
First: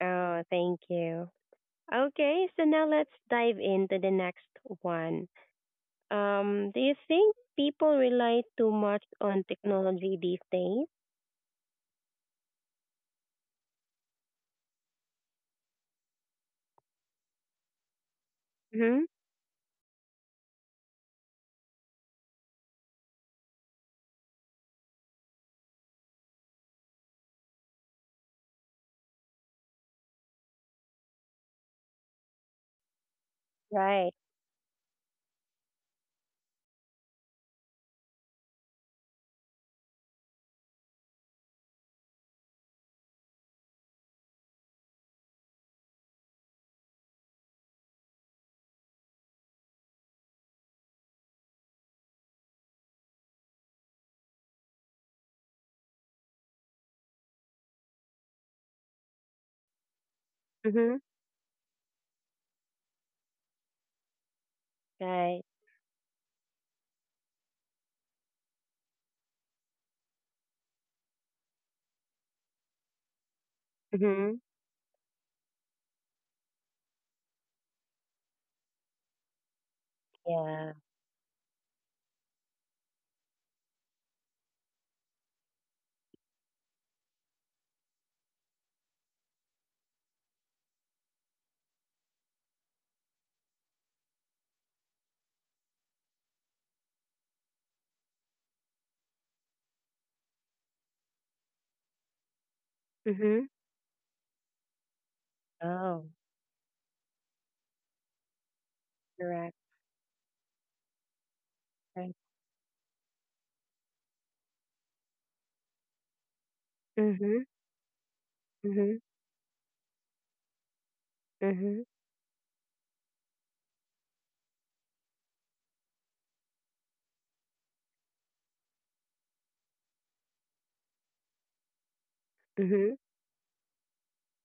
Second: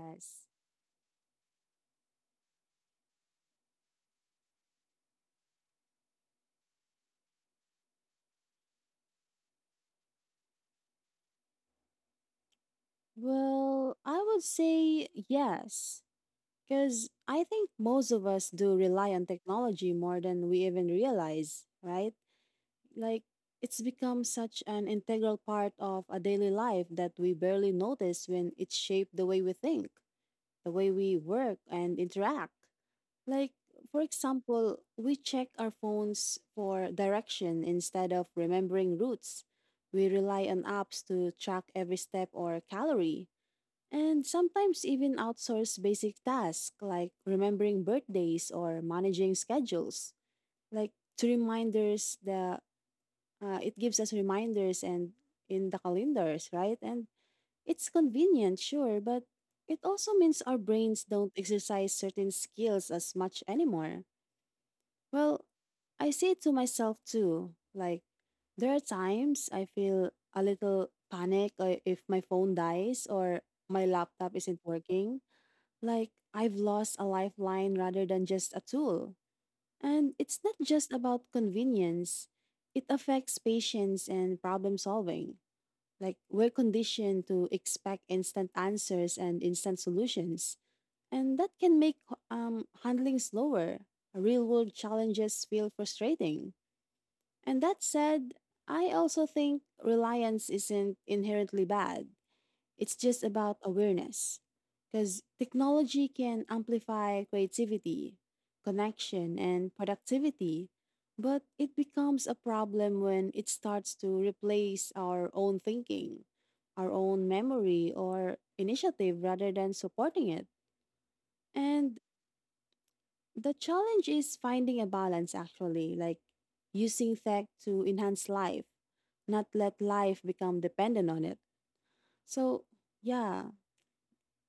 Oh, thank you. Okay, so now let's dive into the next one. Do you think people rely too much on technology these days?
Well, I would say yes, because I think most of us do
Mm-hmm.
rely on technology more than we even realize, right? Like, it's become such an integral part of a daily life that we barely notice when it shaped the way we think, the way we work and interact. Like, for
Right.
example, we check our phones for direction instead of remembering routes. We rely on apps to track every step or calorie, and sometimes even outsource basic tasks like remembering birthdays or managing schedules. Like, to reminders, the it gives us reminders and in the calendars, right? And it's convenient, sure, but it also means our
Mm-hmm.
brains don't exercise certain skills as much anymore. Well,
Right.
I say it to myself too. Like, there are times I feel a little panic if my phone dies or my laptop
Mm-hmm.
isn't working. Like, I've lost a lifeline rather than just a tool. And it's not
Yeah.
just about convenience, it affects patience and problem solving. Like, we're conditioned to expect instant answers and instant solutions. And that can make handling slower. Real world challenges feel frustrating. And that said, I also think reliance isn't inherently bad. It's just
Mm-hmm.
about awareness. Because technology
Oh,
can amplify creativity, connection,
correct.
and productivity, but it
Right.
becomes a problem when it starts to replace our own thinking, our own
Mm-hmm.
memory, or
Mm-hmm.
initiative rather than supporting it.
Mm-hmm.
And the challenge is finding a balance, actually, like using tech to enhance life, not let life become dependent on it. So,
Mm-hmm.
yeah,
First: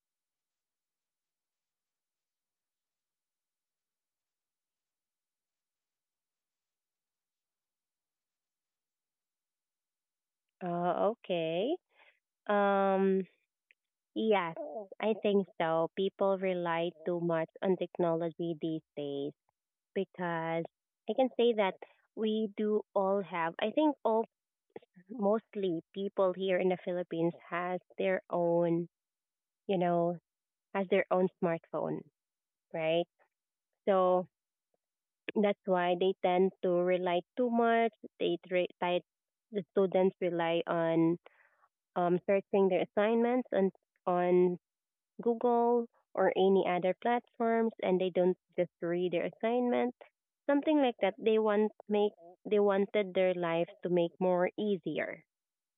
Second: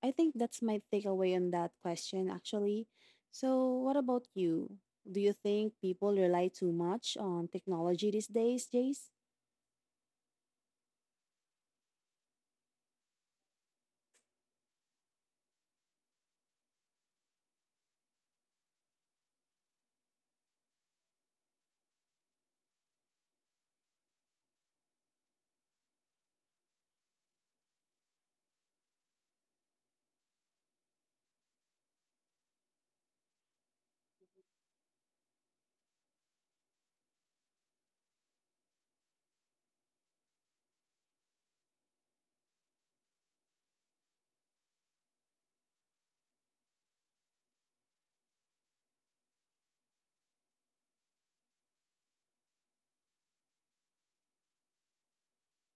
I think that's my takeaway on that question, actually. So, what about you? Do you think people rely too much on technology these days, Jace?
Oh, okay. Um, yes, I think so. People rely too much on technology these days because I can say that we do all have. I think all mostly people here in the Philippines has their own, you know, smartphone, right? So that's why they tend to rely too much. They tre- they- the students rely on searching their assignments and on Google or any other platforms, and they don't just read their assignment, something like that. They wanted their life to make more easier,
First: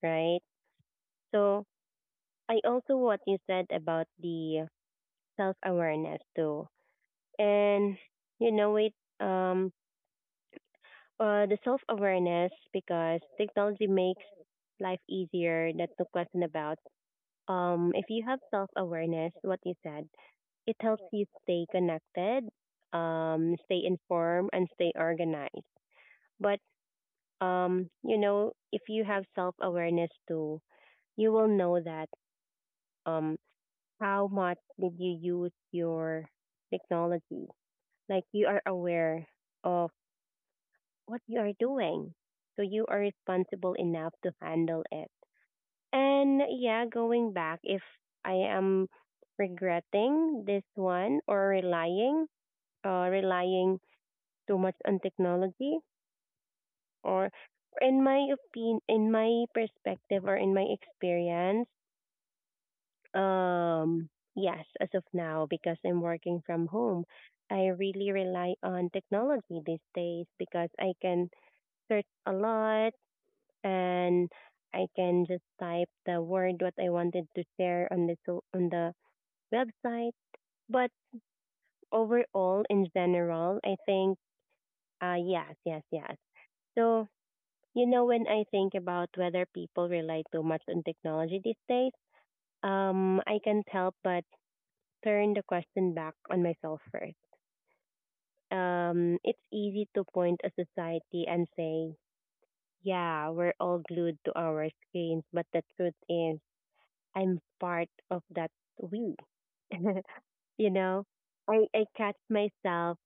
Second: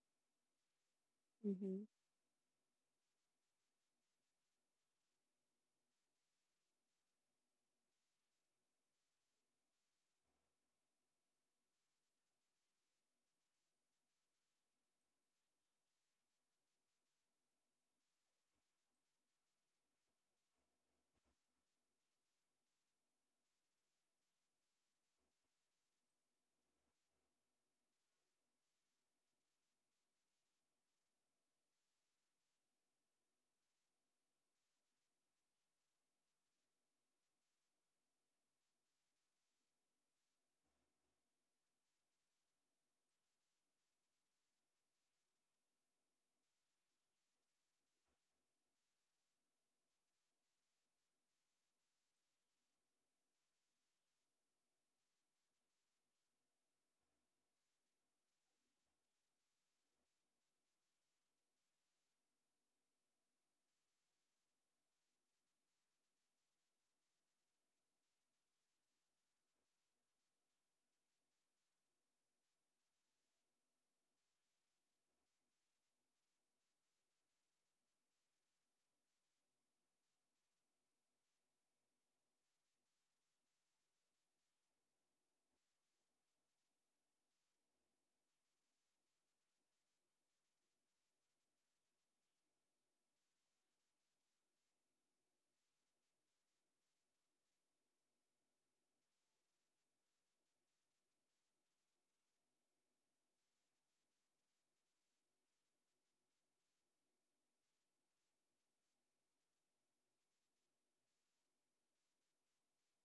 right? So
Mm-hmm.
I also what you said about the self awareness too. And you know it, um the self awareness, because technology makes life easier, that's no question about. If you have self awareness, what you said, it helps you stay connected, stay informed, and stay organized. But if you have self awareness too, you will know that um, how much did you use your technology? Like you are aware of what you are doing, so you are responsible enough to handle it. And yeah, going back, if I am regretting this one or relying, relying too much on technology, or in my opinion, in my perspective, or in my experience, um yes, as of now, because I'm working from home, I really rely on technology these days because I can search a lot, and I can just type the word what I wanted to share on the website but overall in general, I think yes, yes, yes. So you know, when I think about whether people rely too much on technology these days, I can't help but turn the question back on myself first. It's easy to point a society and say, yeah, we're all glued to our screens, but the truth is, I'm part of that we. You know, I catch myself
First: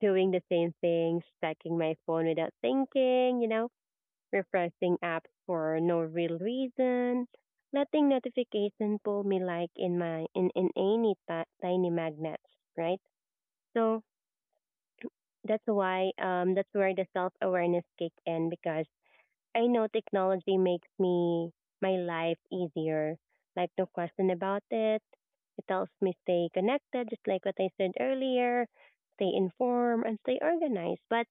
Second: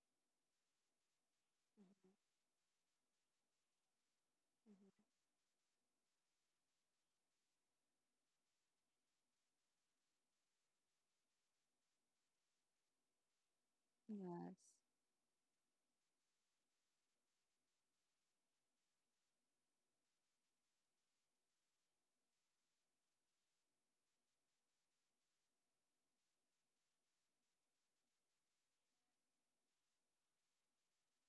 doing the same things, checking my phone without thinking, refreshing apps for no real reason, letting notification pull me like in any ti tiny magnets, right? So
Yes.
that's where the self awareness kick in, because I know technology makes me my life easier. Like no question about it. It helps me stay connected, just like what I said earlier, stay informed and stay organized. But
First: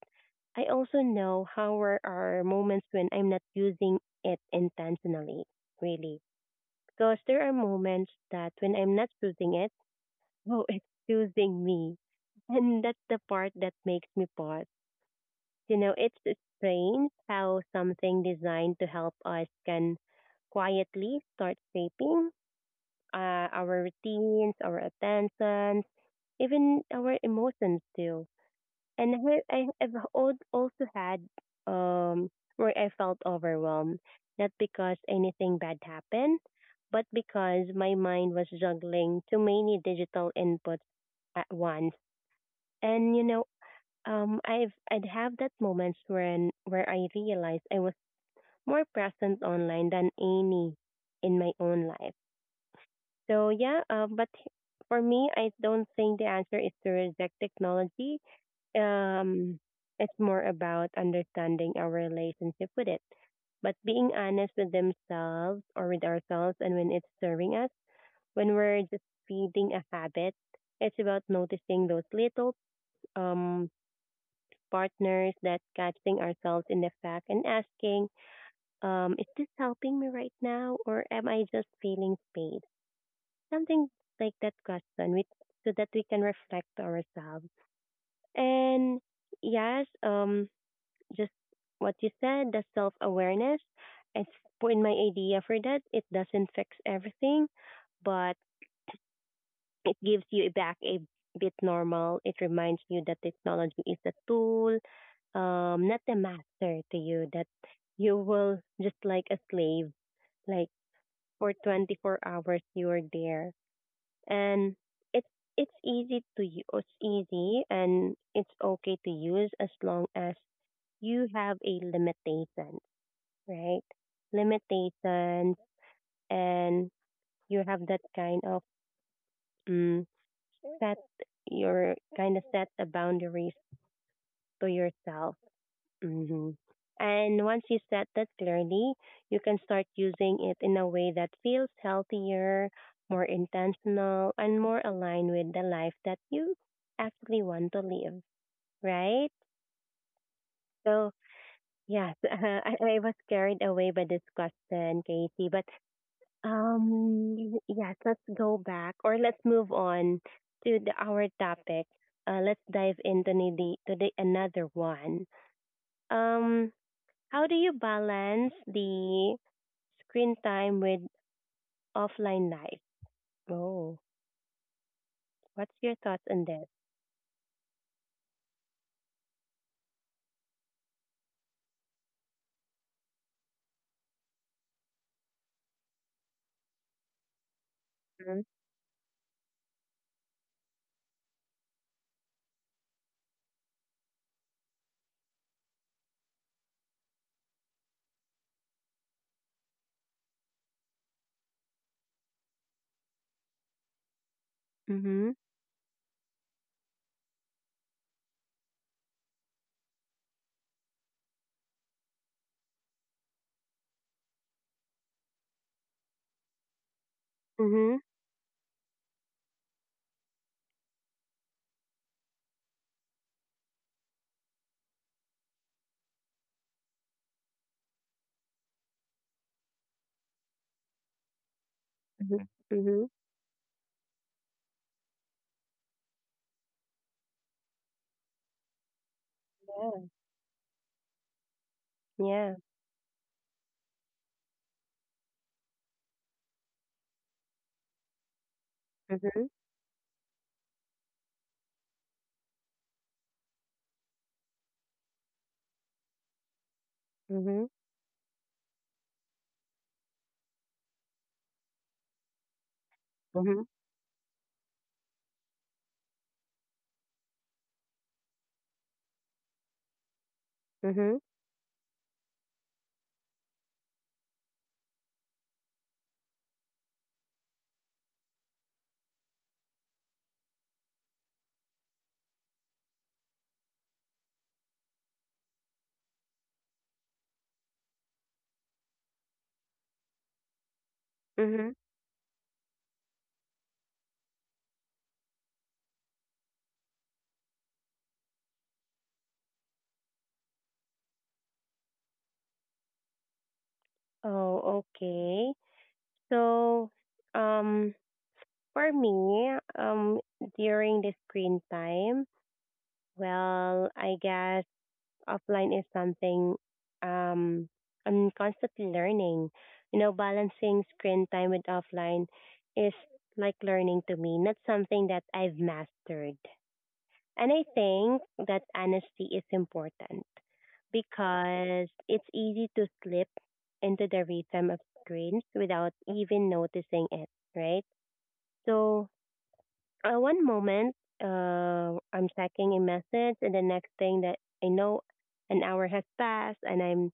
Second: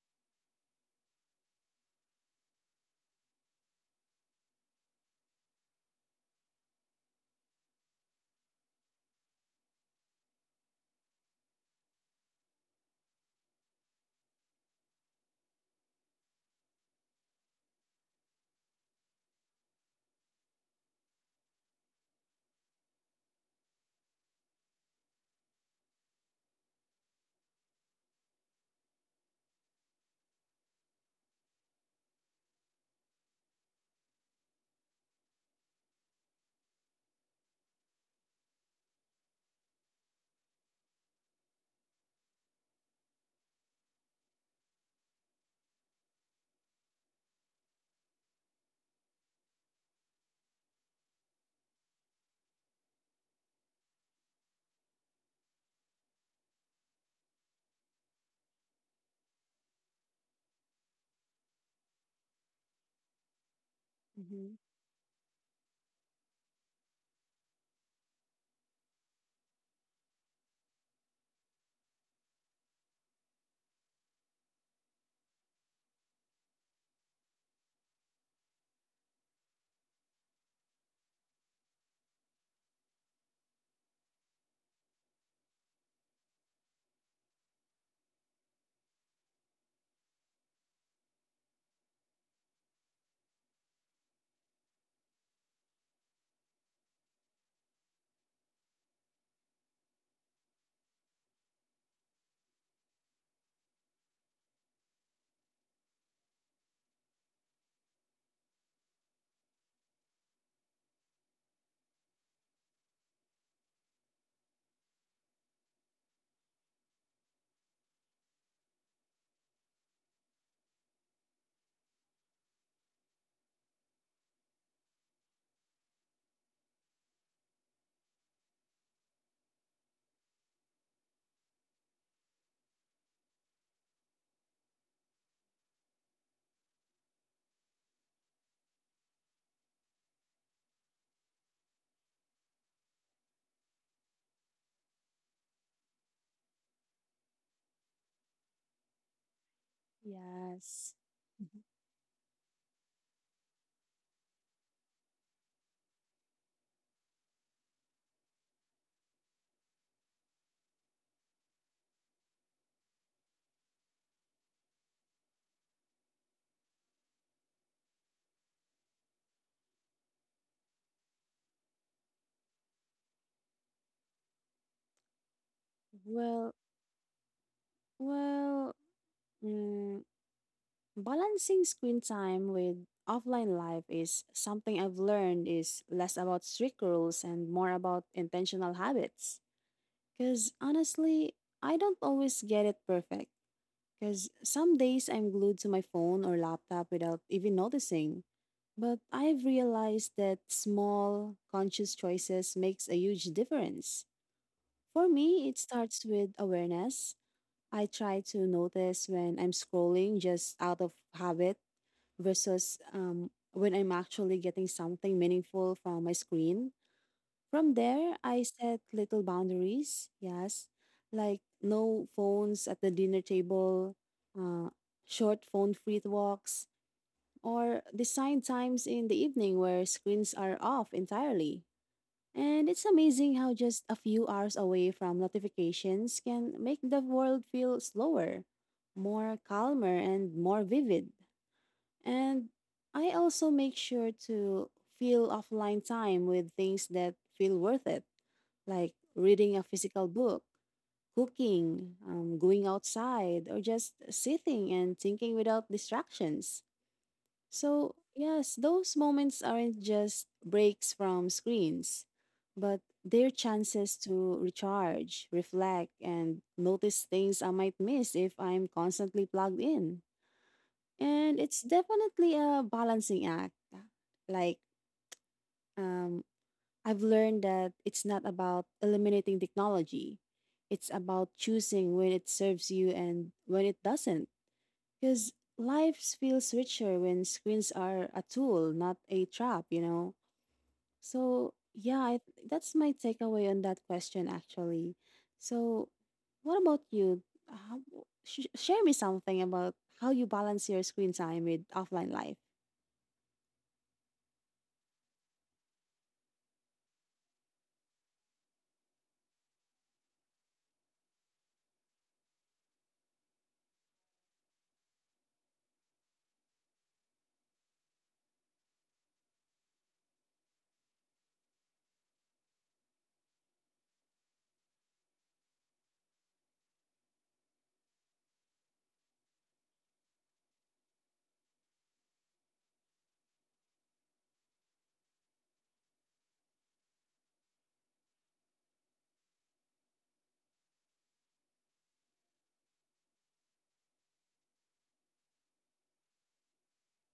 I also know how are our moments when I'm not using it intentionally, really. Because there are moments that when I'm not using it, oh, it's using me. And that's the part that makes me pause. You know, it's strange how something designed to help us can quietly start shaping our routines, our attentions, even our emotions too. And I've also had um, where I felt overwhelmed, not because anything bad happened, but because my mind was juggling too many digital inputs at once. And you know, I'd have that moments when where I realized I was more present online than any in my own life. So yeah, but for me, I don't think the answer is to reject technology. Um, it's more about understanding our relationship with it, but being honest
Mm-hmm.
with themselves or with ourselves, and when it's serving us, when we're just feeding a habit. It's about noticing those little um partners that catching ourselves in the fact and asking, is this helping me right now or am I just feeling space? Something like that question, which, so that we can reflect to ourselves. And yes, just what you said, the self awareness. It's in my idea for that. It doesn't fix everything, but it gives you back a bit normal. It reminds you that technology is a tool, not a master to you, that you will just like a slave, like for 24 hours you are there. And it's it's easy to use, it's easy and it's okay to use as long as you have a limitation, right? Limitations, and you have that kind of mm set your kind of set the boundaries to yourself. hmm And once you set that clearly, you can start using it in a way that feels healthier, more intentional, and more aligned with the life that you actually want to live, right?
Yes.
So,
Mhm.
yes, I was carried away by this question, Casey, but yes, let's go back, or let's move on to the, our topic. Let's dive into to the another one. Um, how do you balance the screen time with offline life? Oh, what's your thoughts on
Well,
this?
well, mm, balancing screen time with offline life is something I've learned is less about strict rules and more about
Mm-hmm.
intentional habits. Because honestly, I don't always get it perfect. Because some days I'm glued to my phone or laptop without even noticing. But I've realized that small, conscious choices makes a huge difference. For me, it starts with awareness. I try to notice when I'm scrolling just out of habit versus when I'm actually getting something meaningful from my screen. From
Mm-hmm.
there, I set little boundaries, yes, like no phones at the dinner table, uh, short phone free walks, or design times in the evening where screens are off entirely.
Mm. Mm-hmm.
And it's
Mm-hmm.
amazing how just a few hours away from notifications can make the world feel slower, more
Yeah.
calmer, and more vivid. And
Yeah.
I also make sure to fill offline time with things that feel worth it, like
Mhm.
reading a physical book, cooking, going outside, or just sitting and thinking without distractions.
Mhm.
So, yes, those moments aren't just breaks from screens, but they're
Mhm.
chances to recharge, reflect, and notice things I might miss if I'm constantly plugged in.
Mhm.
And it's definitely a balancing act. Like, um, I've learned that it's not about eliminating technology, it's about choosing when it serves you and when it doesn't. Because life feels richer when screens are a tool, not a trap, you know? So,
Mhm.
yeah, that's my takeaway on that question, actually. So, what about you? How, sh- share me something about how you balance your screen time with offline life.
Oh, okay. So, um, for me, um, during the screen time, well, I guess offline is something um, I'm constantly learning. You know, balancing screen time with offline is like learning to me, not something that I've mastered. And I think that honesty is important because it's easy to slip into the rhythm of screens without even noticing it, right? So one moment, I'm checking a message, and the next thing that I know, an hour has passed, and I'm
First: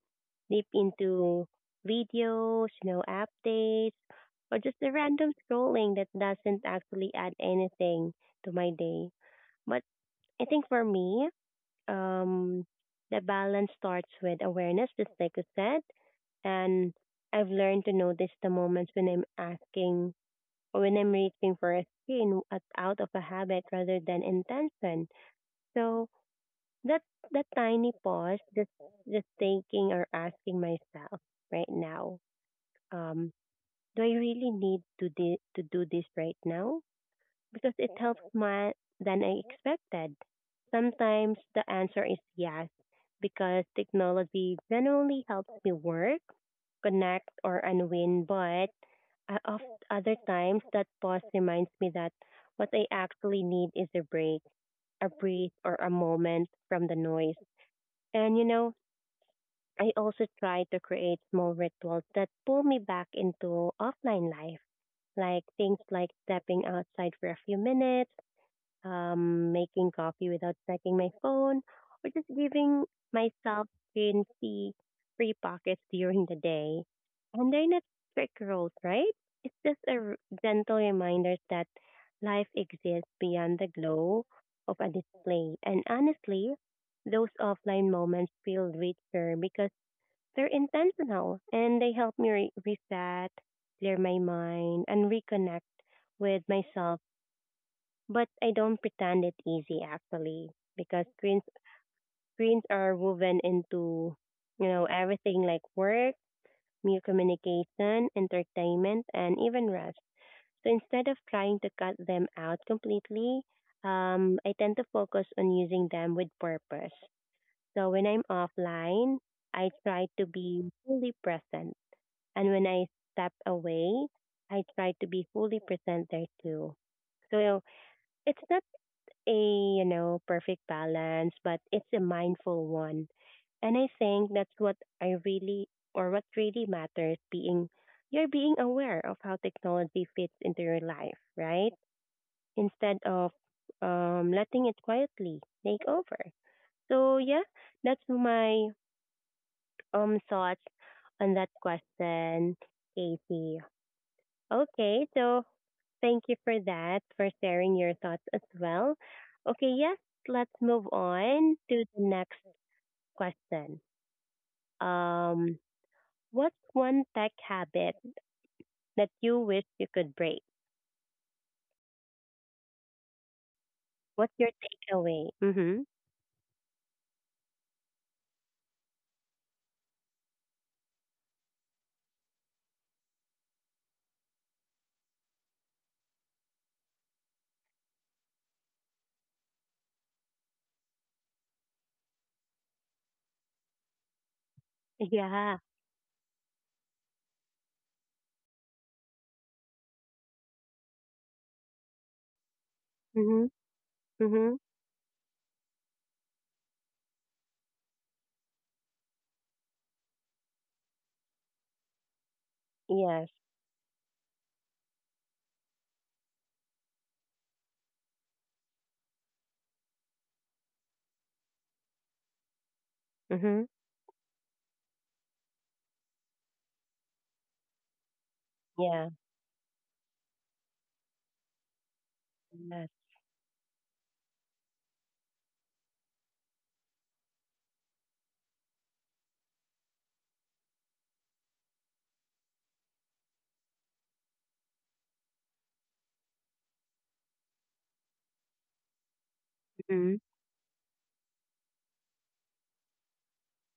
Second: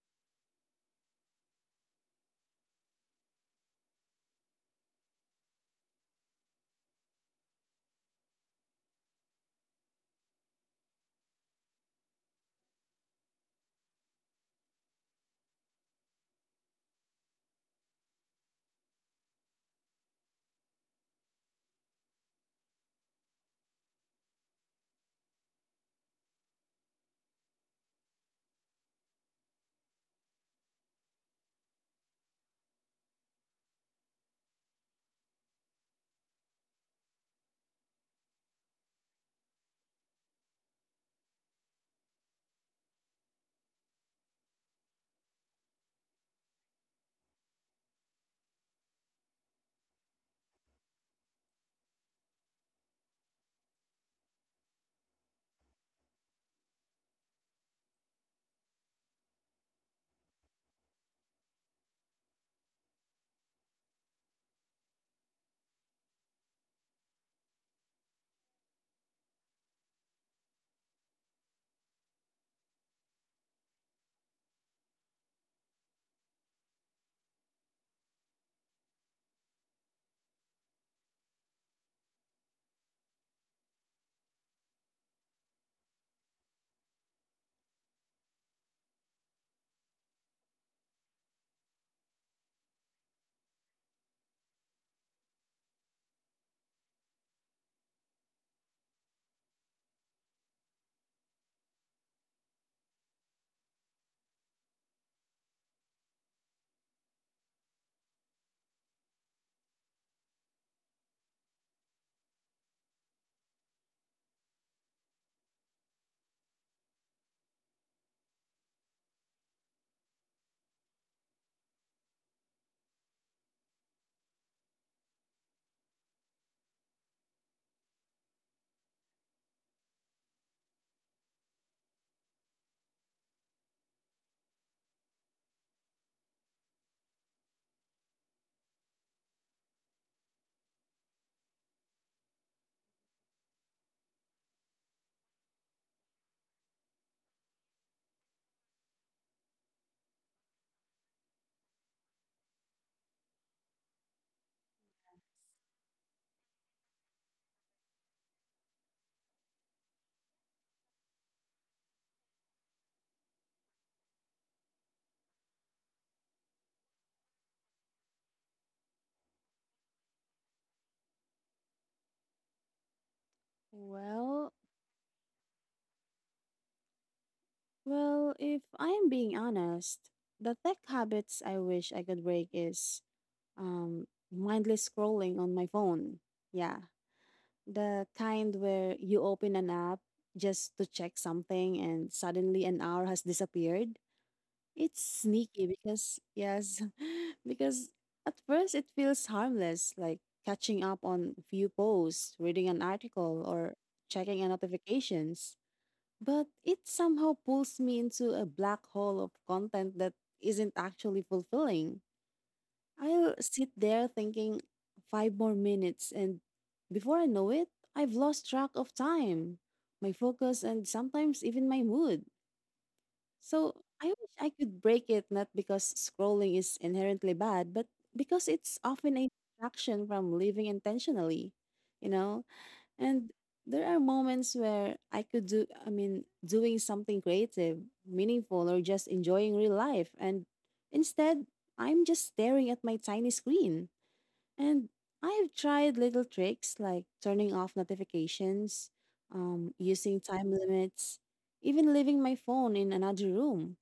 deep into videos, you know, updates, or just a random scrolling that doesn't actually add anything to my day. But I think for me, um, the balance starts with awareness, just like you said, and I've learned to notice the moments when I'm asking or when I'm reaching for a screen at, out of a habit rather than intention. So that that tiny pause, just thinking or asking myself right now, um, do I really need to do this right now? Because it helps more than I expected. Sometimes the answer is yes, because technology generally helps me work, connect, or unwind, but of other times that pause reminds me that what I actually need is a break, a breathe, or a moment from the noise. And you know, I also try to create small rituals that pull me back into offline life, like things like stepping outside for a few minutes, making coffee without checking my phone, or just giving myself screen free pockets during the day. And they're not strict rules, right? It's just a gentle reminder that life exists beyond the glow of a display. And honestly, those offline moments feel richer because they're intentional, and they help me reset, clear my mind, and reconnect with myself. But I don't pretend it's easy actually, because screens are woven into you know everything, like work, new communication, entertainment, and even rest. So instead of trying to cut them out completely, I tend to focus on using them with purpose. So when I'm offline, I try to be fully present, and when I step away, I try to be fully present there too. So it's not a perfect balance, but it's a mindful one. And I think that's what I really or what really matters, being you're being aware of how technology fits into your life, right? Instead of letting it quietly take over. So yeah, that's my thoughts on that question, Casey. Okay, so thank you for that, for sharing your thoughts as well. Okay, yes, let's move on to the next question. Um, what's one tech habit that you wish you could break? What's your
Well,
takeaway? Mm-hmm.
well, if I am being honest, the tech habits I wish I could break is um mindless scrolling on my phone. Yeah, the kind where you open an app just to check something and suddenly an hour has disappeared. It's
Yeah.
sneaky because yes, because at first it feels harmless, like catching up on few posts, reading an article,
Mm-hmm.
or checking on
Mm-hmm.
notifications. But it somehow pulls me into a black hole of content that isn't actually fulfilling.
Yes.
I'll sit there thinking five more minutes, and before I know it, I've lost track of time, my focus, and sometimes even my mood.
Mm-hmm.
So I wish I could break it not because scrolling is inherently bad, but because it's
Yeah.
often a distraction from living intentionally. You know,
Yes.
and there are moments where I could do, I mean, doing something creative, meaningful, or just enjoying real life. And instead, I'm just staring at my tiny screen. And I have tried little tricks like turning off notifications,
Mm-hmm.
using time limits, even leaving my phone in another room.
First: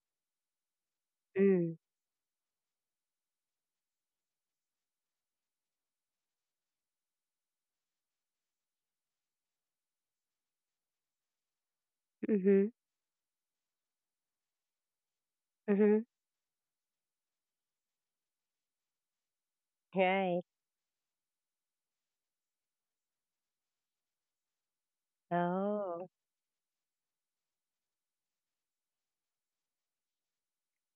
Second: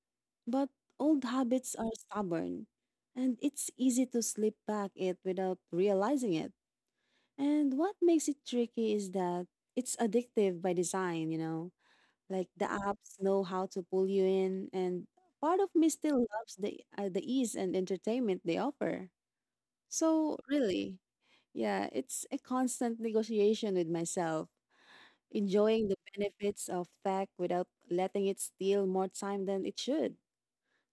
But old
Mm.
habits are stubborn, and it's easy to slip back it without realizing it. And what makes it tricky is that it's addictive by design, you know? Like, the
Mm-hmm.
apps know how to pull you in, and part of me
Mm-hmm.
still loves the ease and entertainment they offer. So,
Right.
really, yeah, it's a constant negotiation with myself, enjoying the
Oh.
benefits of tech without letting it steal more time than it should.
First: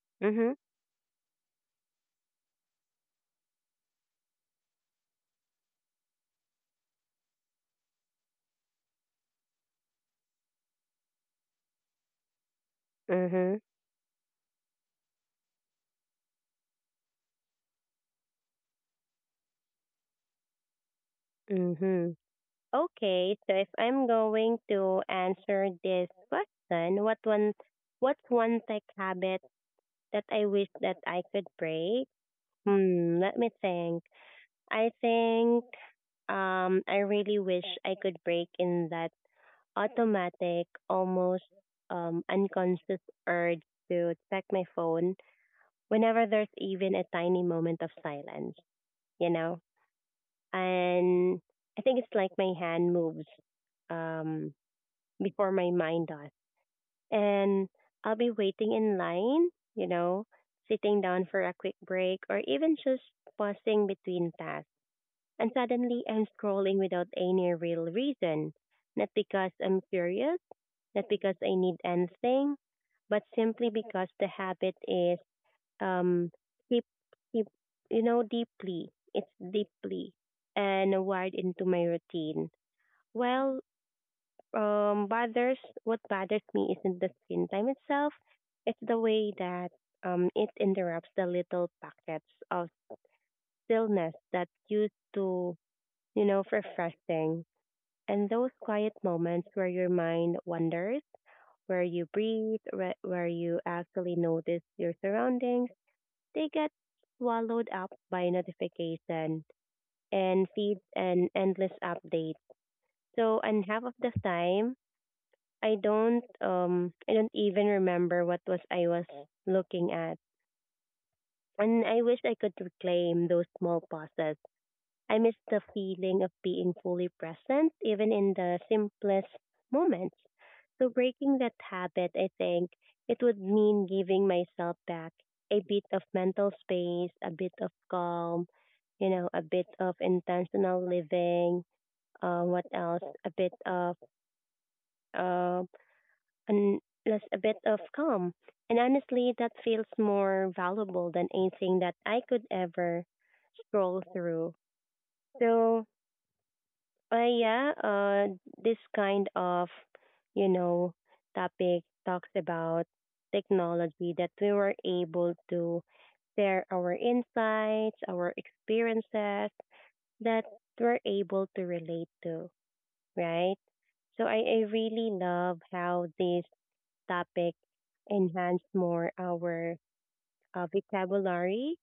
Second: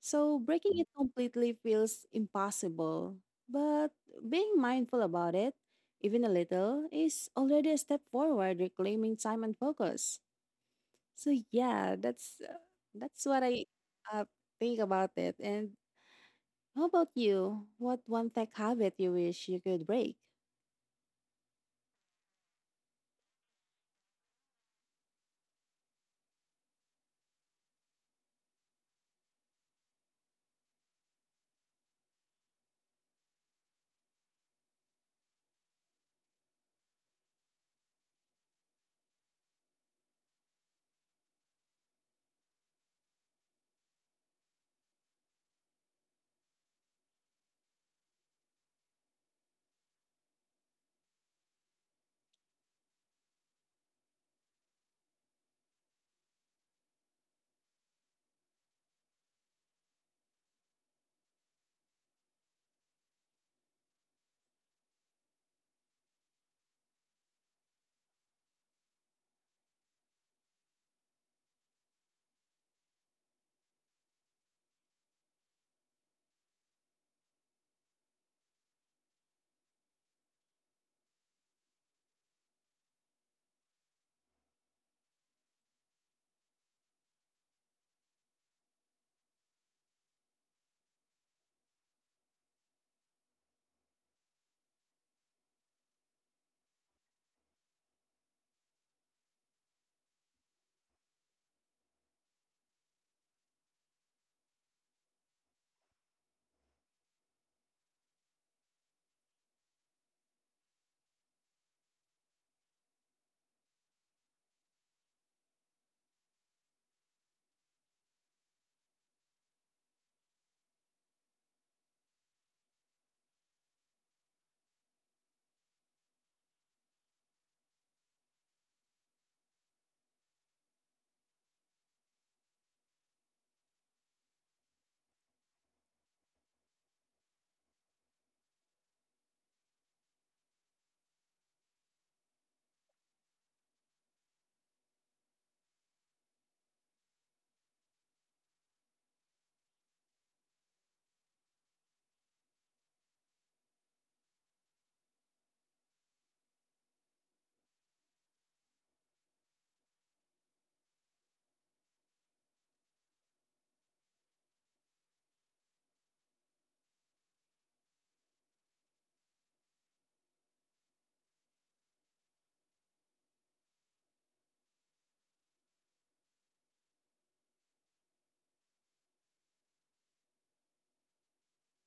So
Mm-hmm.
breaking it completely feels impossible, but being mindful about it, even a little, is already a step forward reclaiming time and focus. So yeah, that's what
Mm-hmm.
I uh, think about it. And how about you? What one tech habit you wish you could break?
Mm-hmm. Okay, so if I'm going to answer this question, what's one tech habit that I wish that I could break? Hmm, let me think. I think I really wish I could break in that automatic, almost unconscious urge to check my phone whenever there's even a tiny moment of silence, you know? And I think it's like my hand moves um before my mind does. And I'll be waiting in line, you know, sitting down for a quick break or even just pausing between tasks. And suddenly I'm scrolling without any real reason. Not because I'm curious, not because I need anything, but simply because the habit is um deep, deep deeply. It's deeply and wired into my routine. Well, bothers what bothers me isn't the screen time itself. It's the way that it interrupts the little pockets of stillness that used to, you know, refreshing. And those quiet moments where your mind wanders, where you breathe, where you actually notice your surroundings, they get swallowed up by notification and feeds and endless updates. So, and half of the time, I don't even remember what was I was looking at. And I wish I could reclaim those small pauses. I miss the feeling of being fully present even in the simplest moments. So breaking that habit, I think it would mean giving myself back a bit of mental space, a bit of calm, you know, a bit of intentional living, what else? A bit of uh and plus a bit of calm. And honestly, that feels more valuable than anything that I could ever scroll through. So, yeah, this kind of, you know, topic talks about technology that we were able to share our insights, our experiences that we're able to relate to, right? So I really love how this topic enhance more our vocabulary,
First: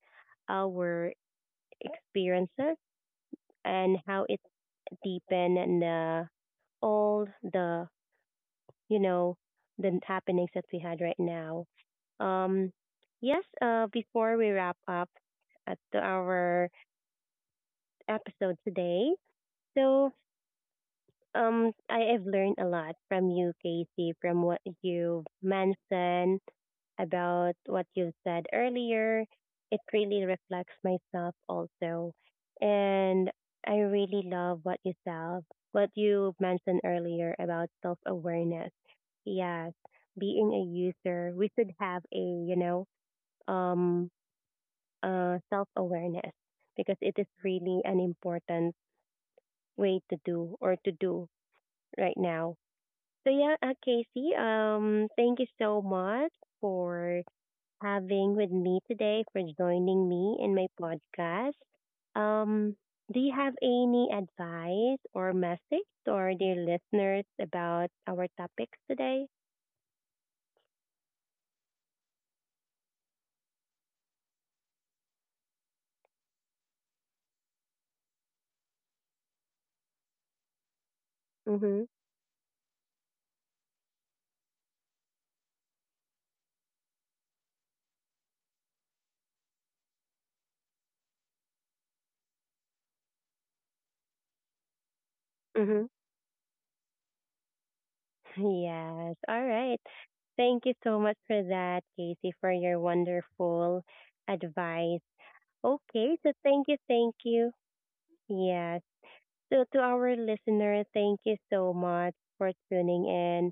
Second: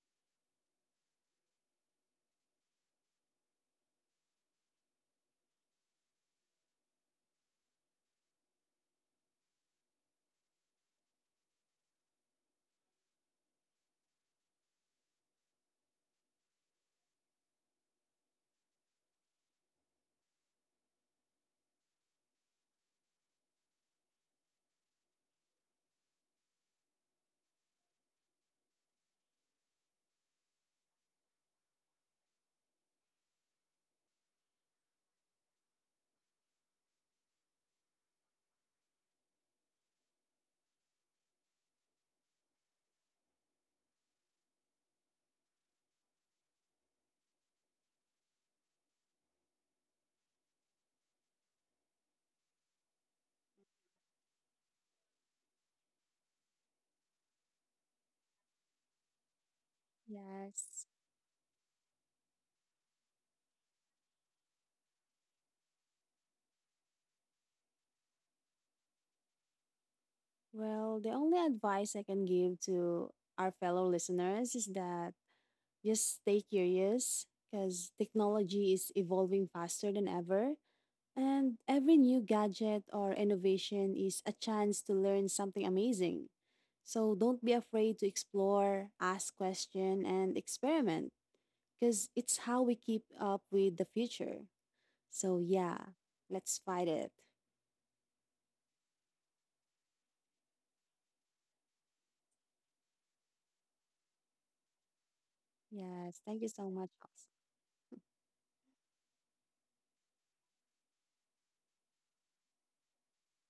our experiences, and how it deepen the, all the, you know, the happenings that we had right now. Um, yes, before we wrap up at our episode today, so I have learned a lot from you, Casey, from what you mentioned, about what you said earlier. It really reflects myself also. And I really love what you self what you mentioned earlier about self awareness. Yes. Being a user, we should have a, you know, um self awareness because it is really an important way to do or to do right now. So yeah, Casey, thank you so much for having with me today, for joining me in my
Yes.
podcast. Um, do you have any advice or message to our dear listeners about our topics today?
Well, the only advice I can give to our fellow listeners is that, just stay curious, because technology is evolving faster than ever. And
Mm-hmm.
every new gadget or innovation is a chance to learn something amazing. So don't be afraid to explore, ask question, and experiment, because it's how we keep up with the future. So
Mm-hmm.
yeah, let's fight it.
Yes. All right. Thank you so much for that, Casey, for your wonderful advice. Okay,
Yes,
so
thank you
thank
so
you,
much.
thank you. Yes. So to our listener, thank you so much for tuning in.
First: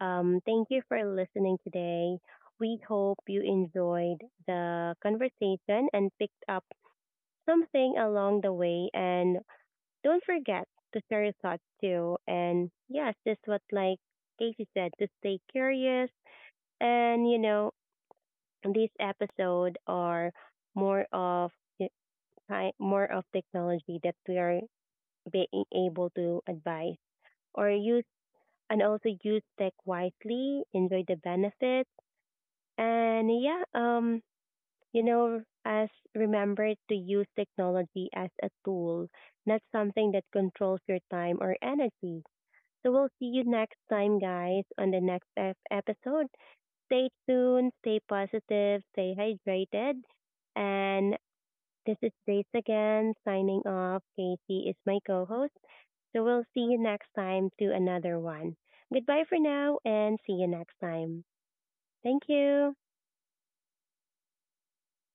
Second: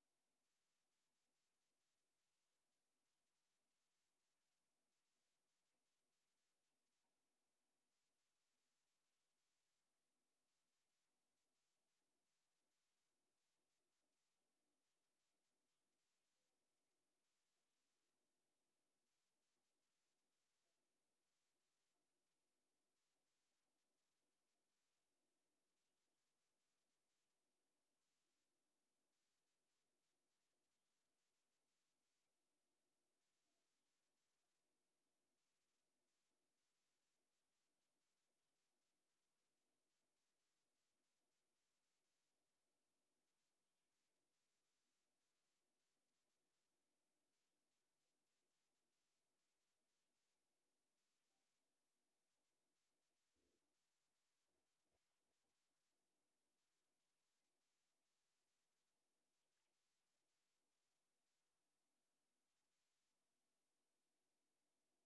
Thank you for listening today. We hope you enjoyed the conversation and picked up something along the way. And don't forget to share your thoughts too. And yes, just what like Casey said, to stay curious. And you know, these episodes are more of the more of technology that we are being able to advise or use and also use tech wisely, enjoy the benefits. And yeah, you know, as remember to use technology as a tool, not something that controls your time or energy. So we'll see you next time, guys, on the next episode. Stay tuned, stay positive, stay hydrated. And this is Grace again, signing off. Casey is my co host. So we'll see you next time to another one. Goodbye for now and see you next time. Thank you.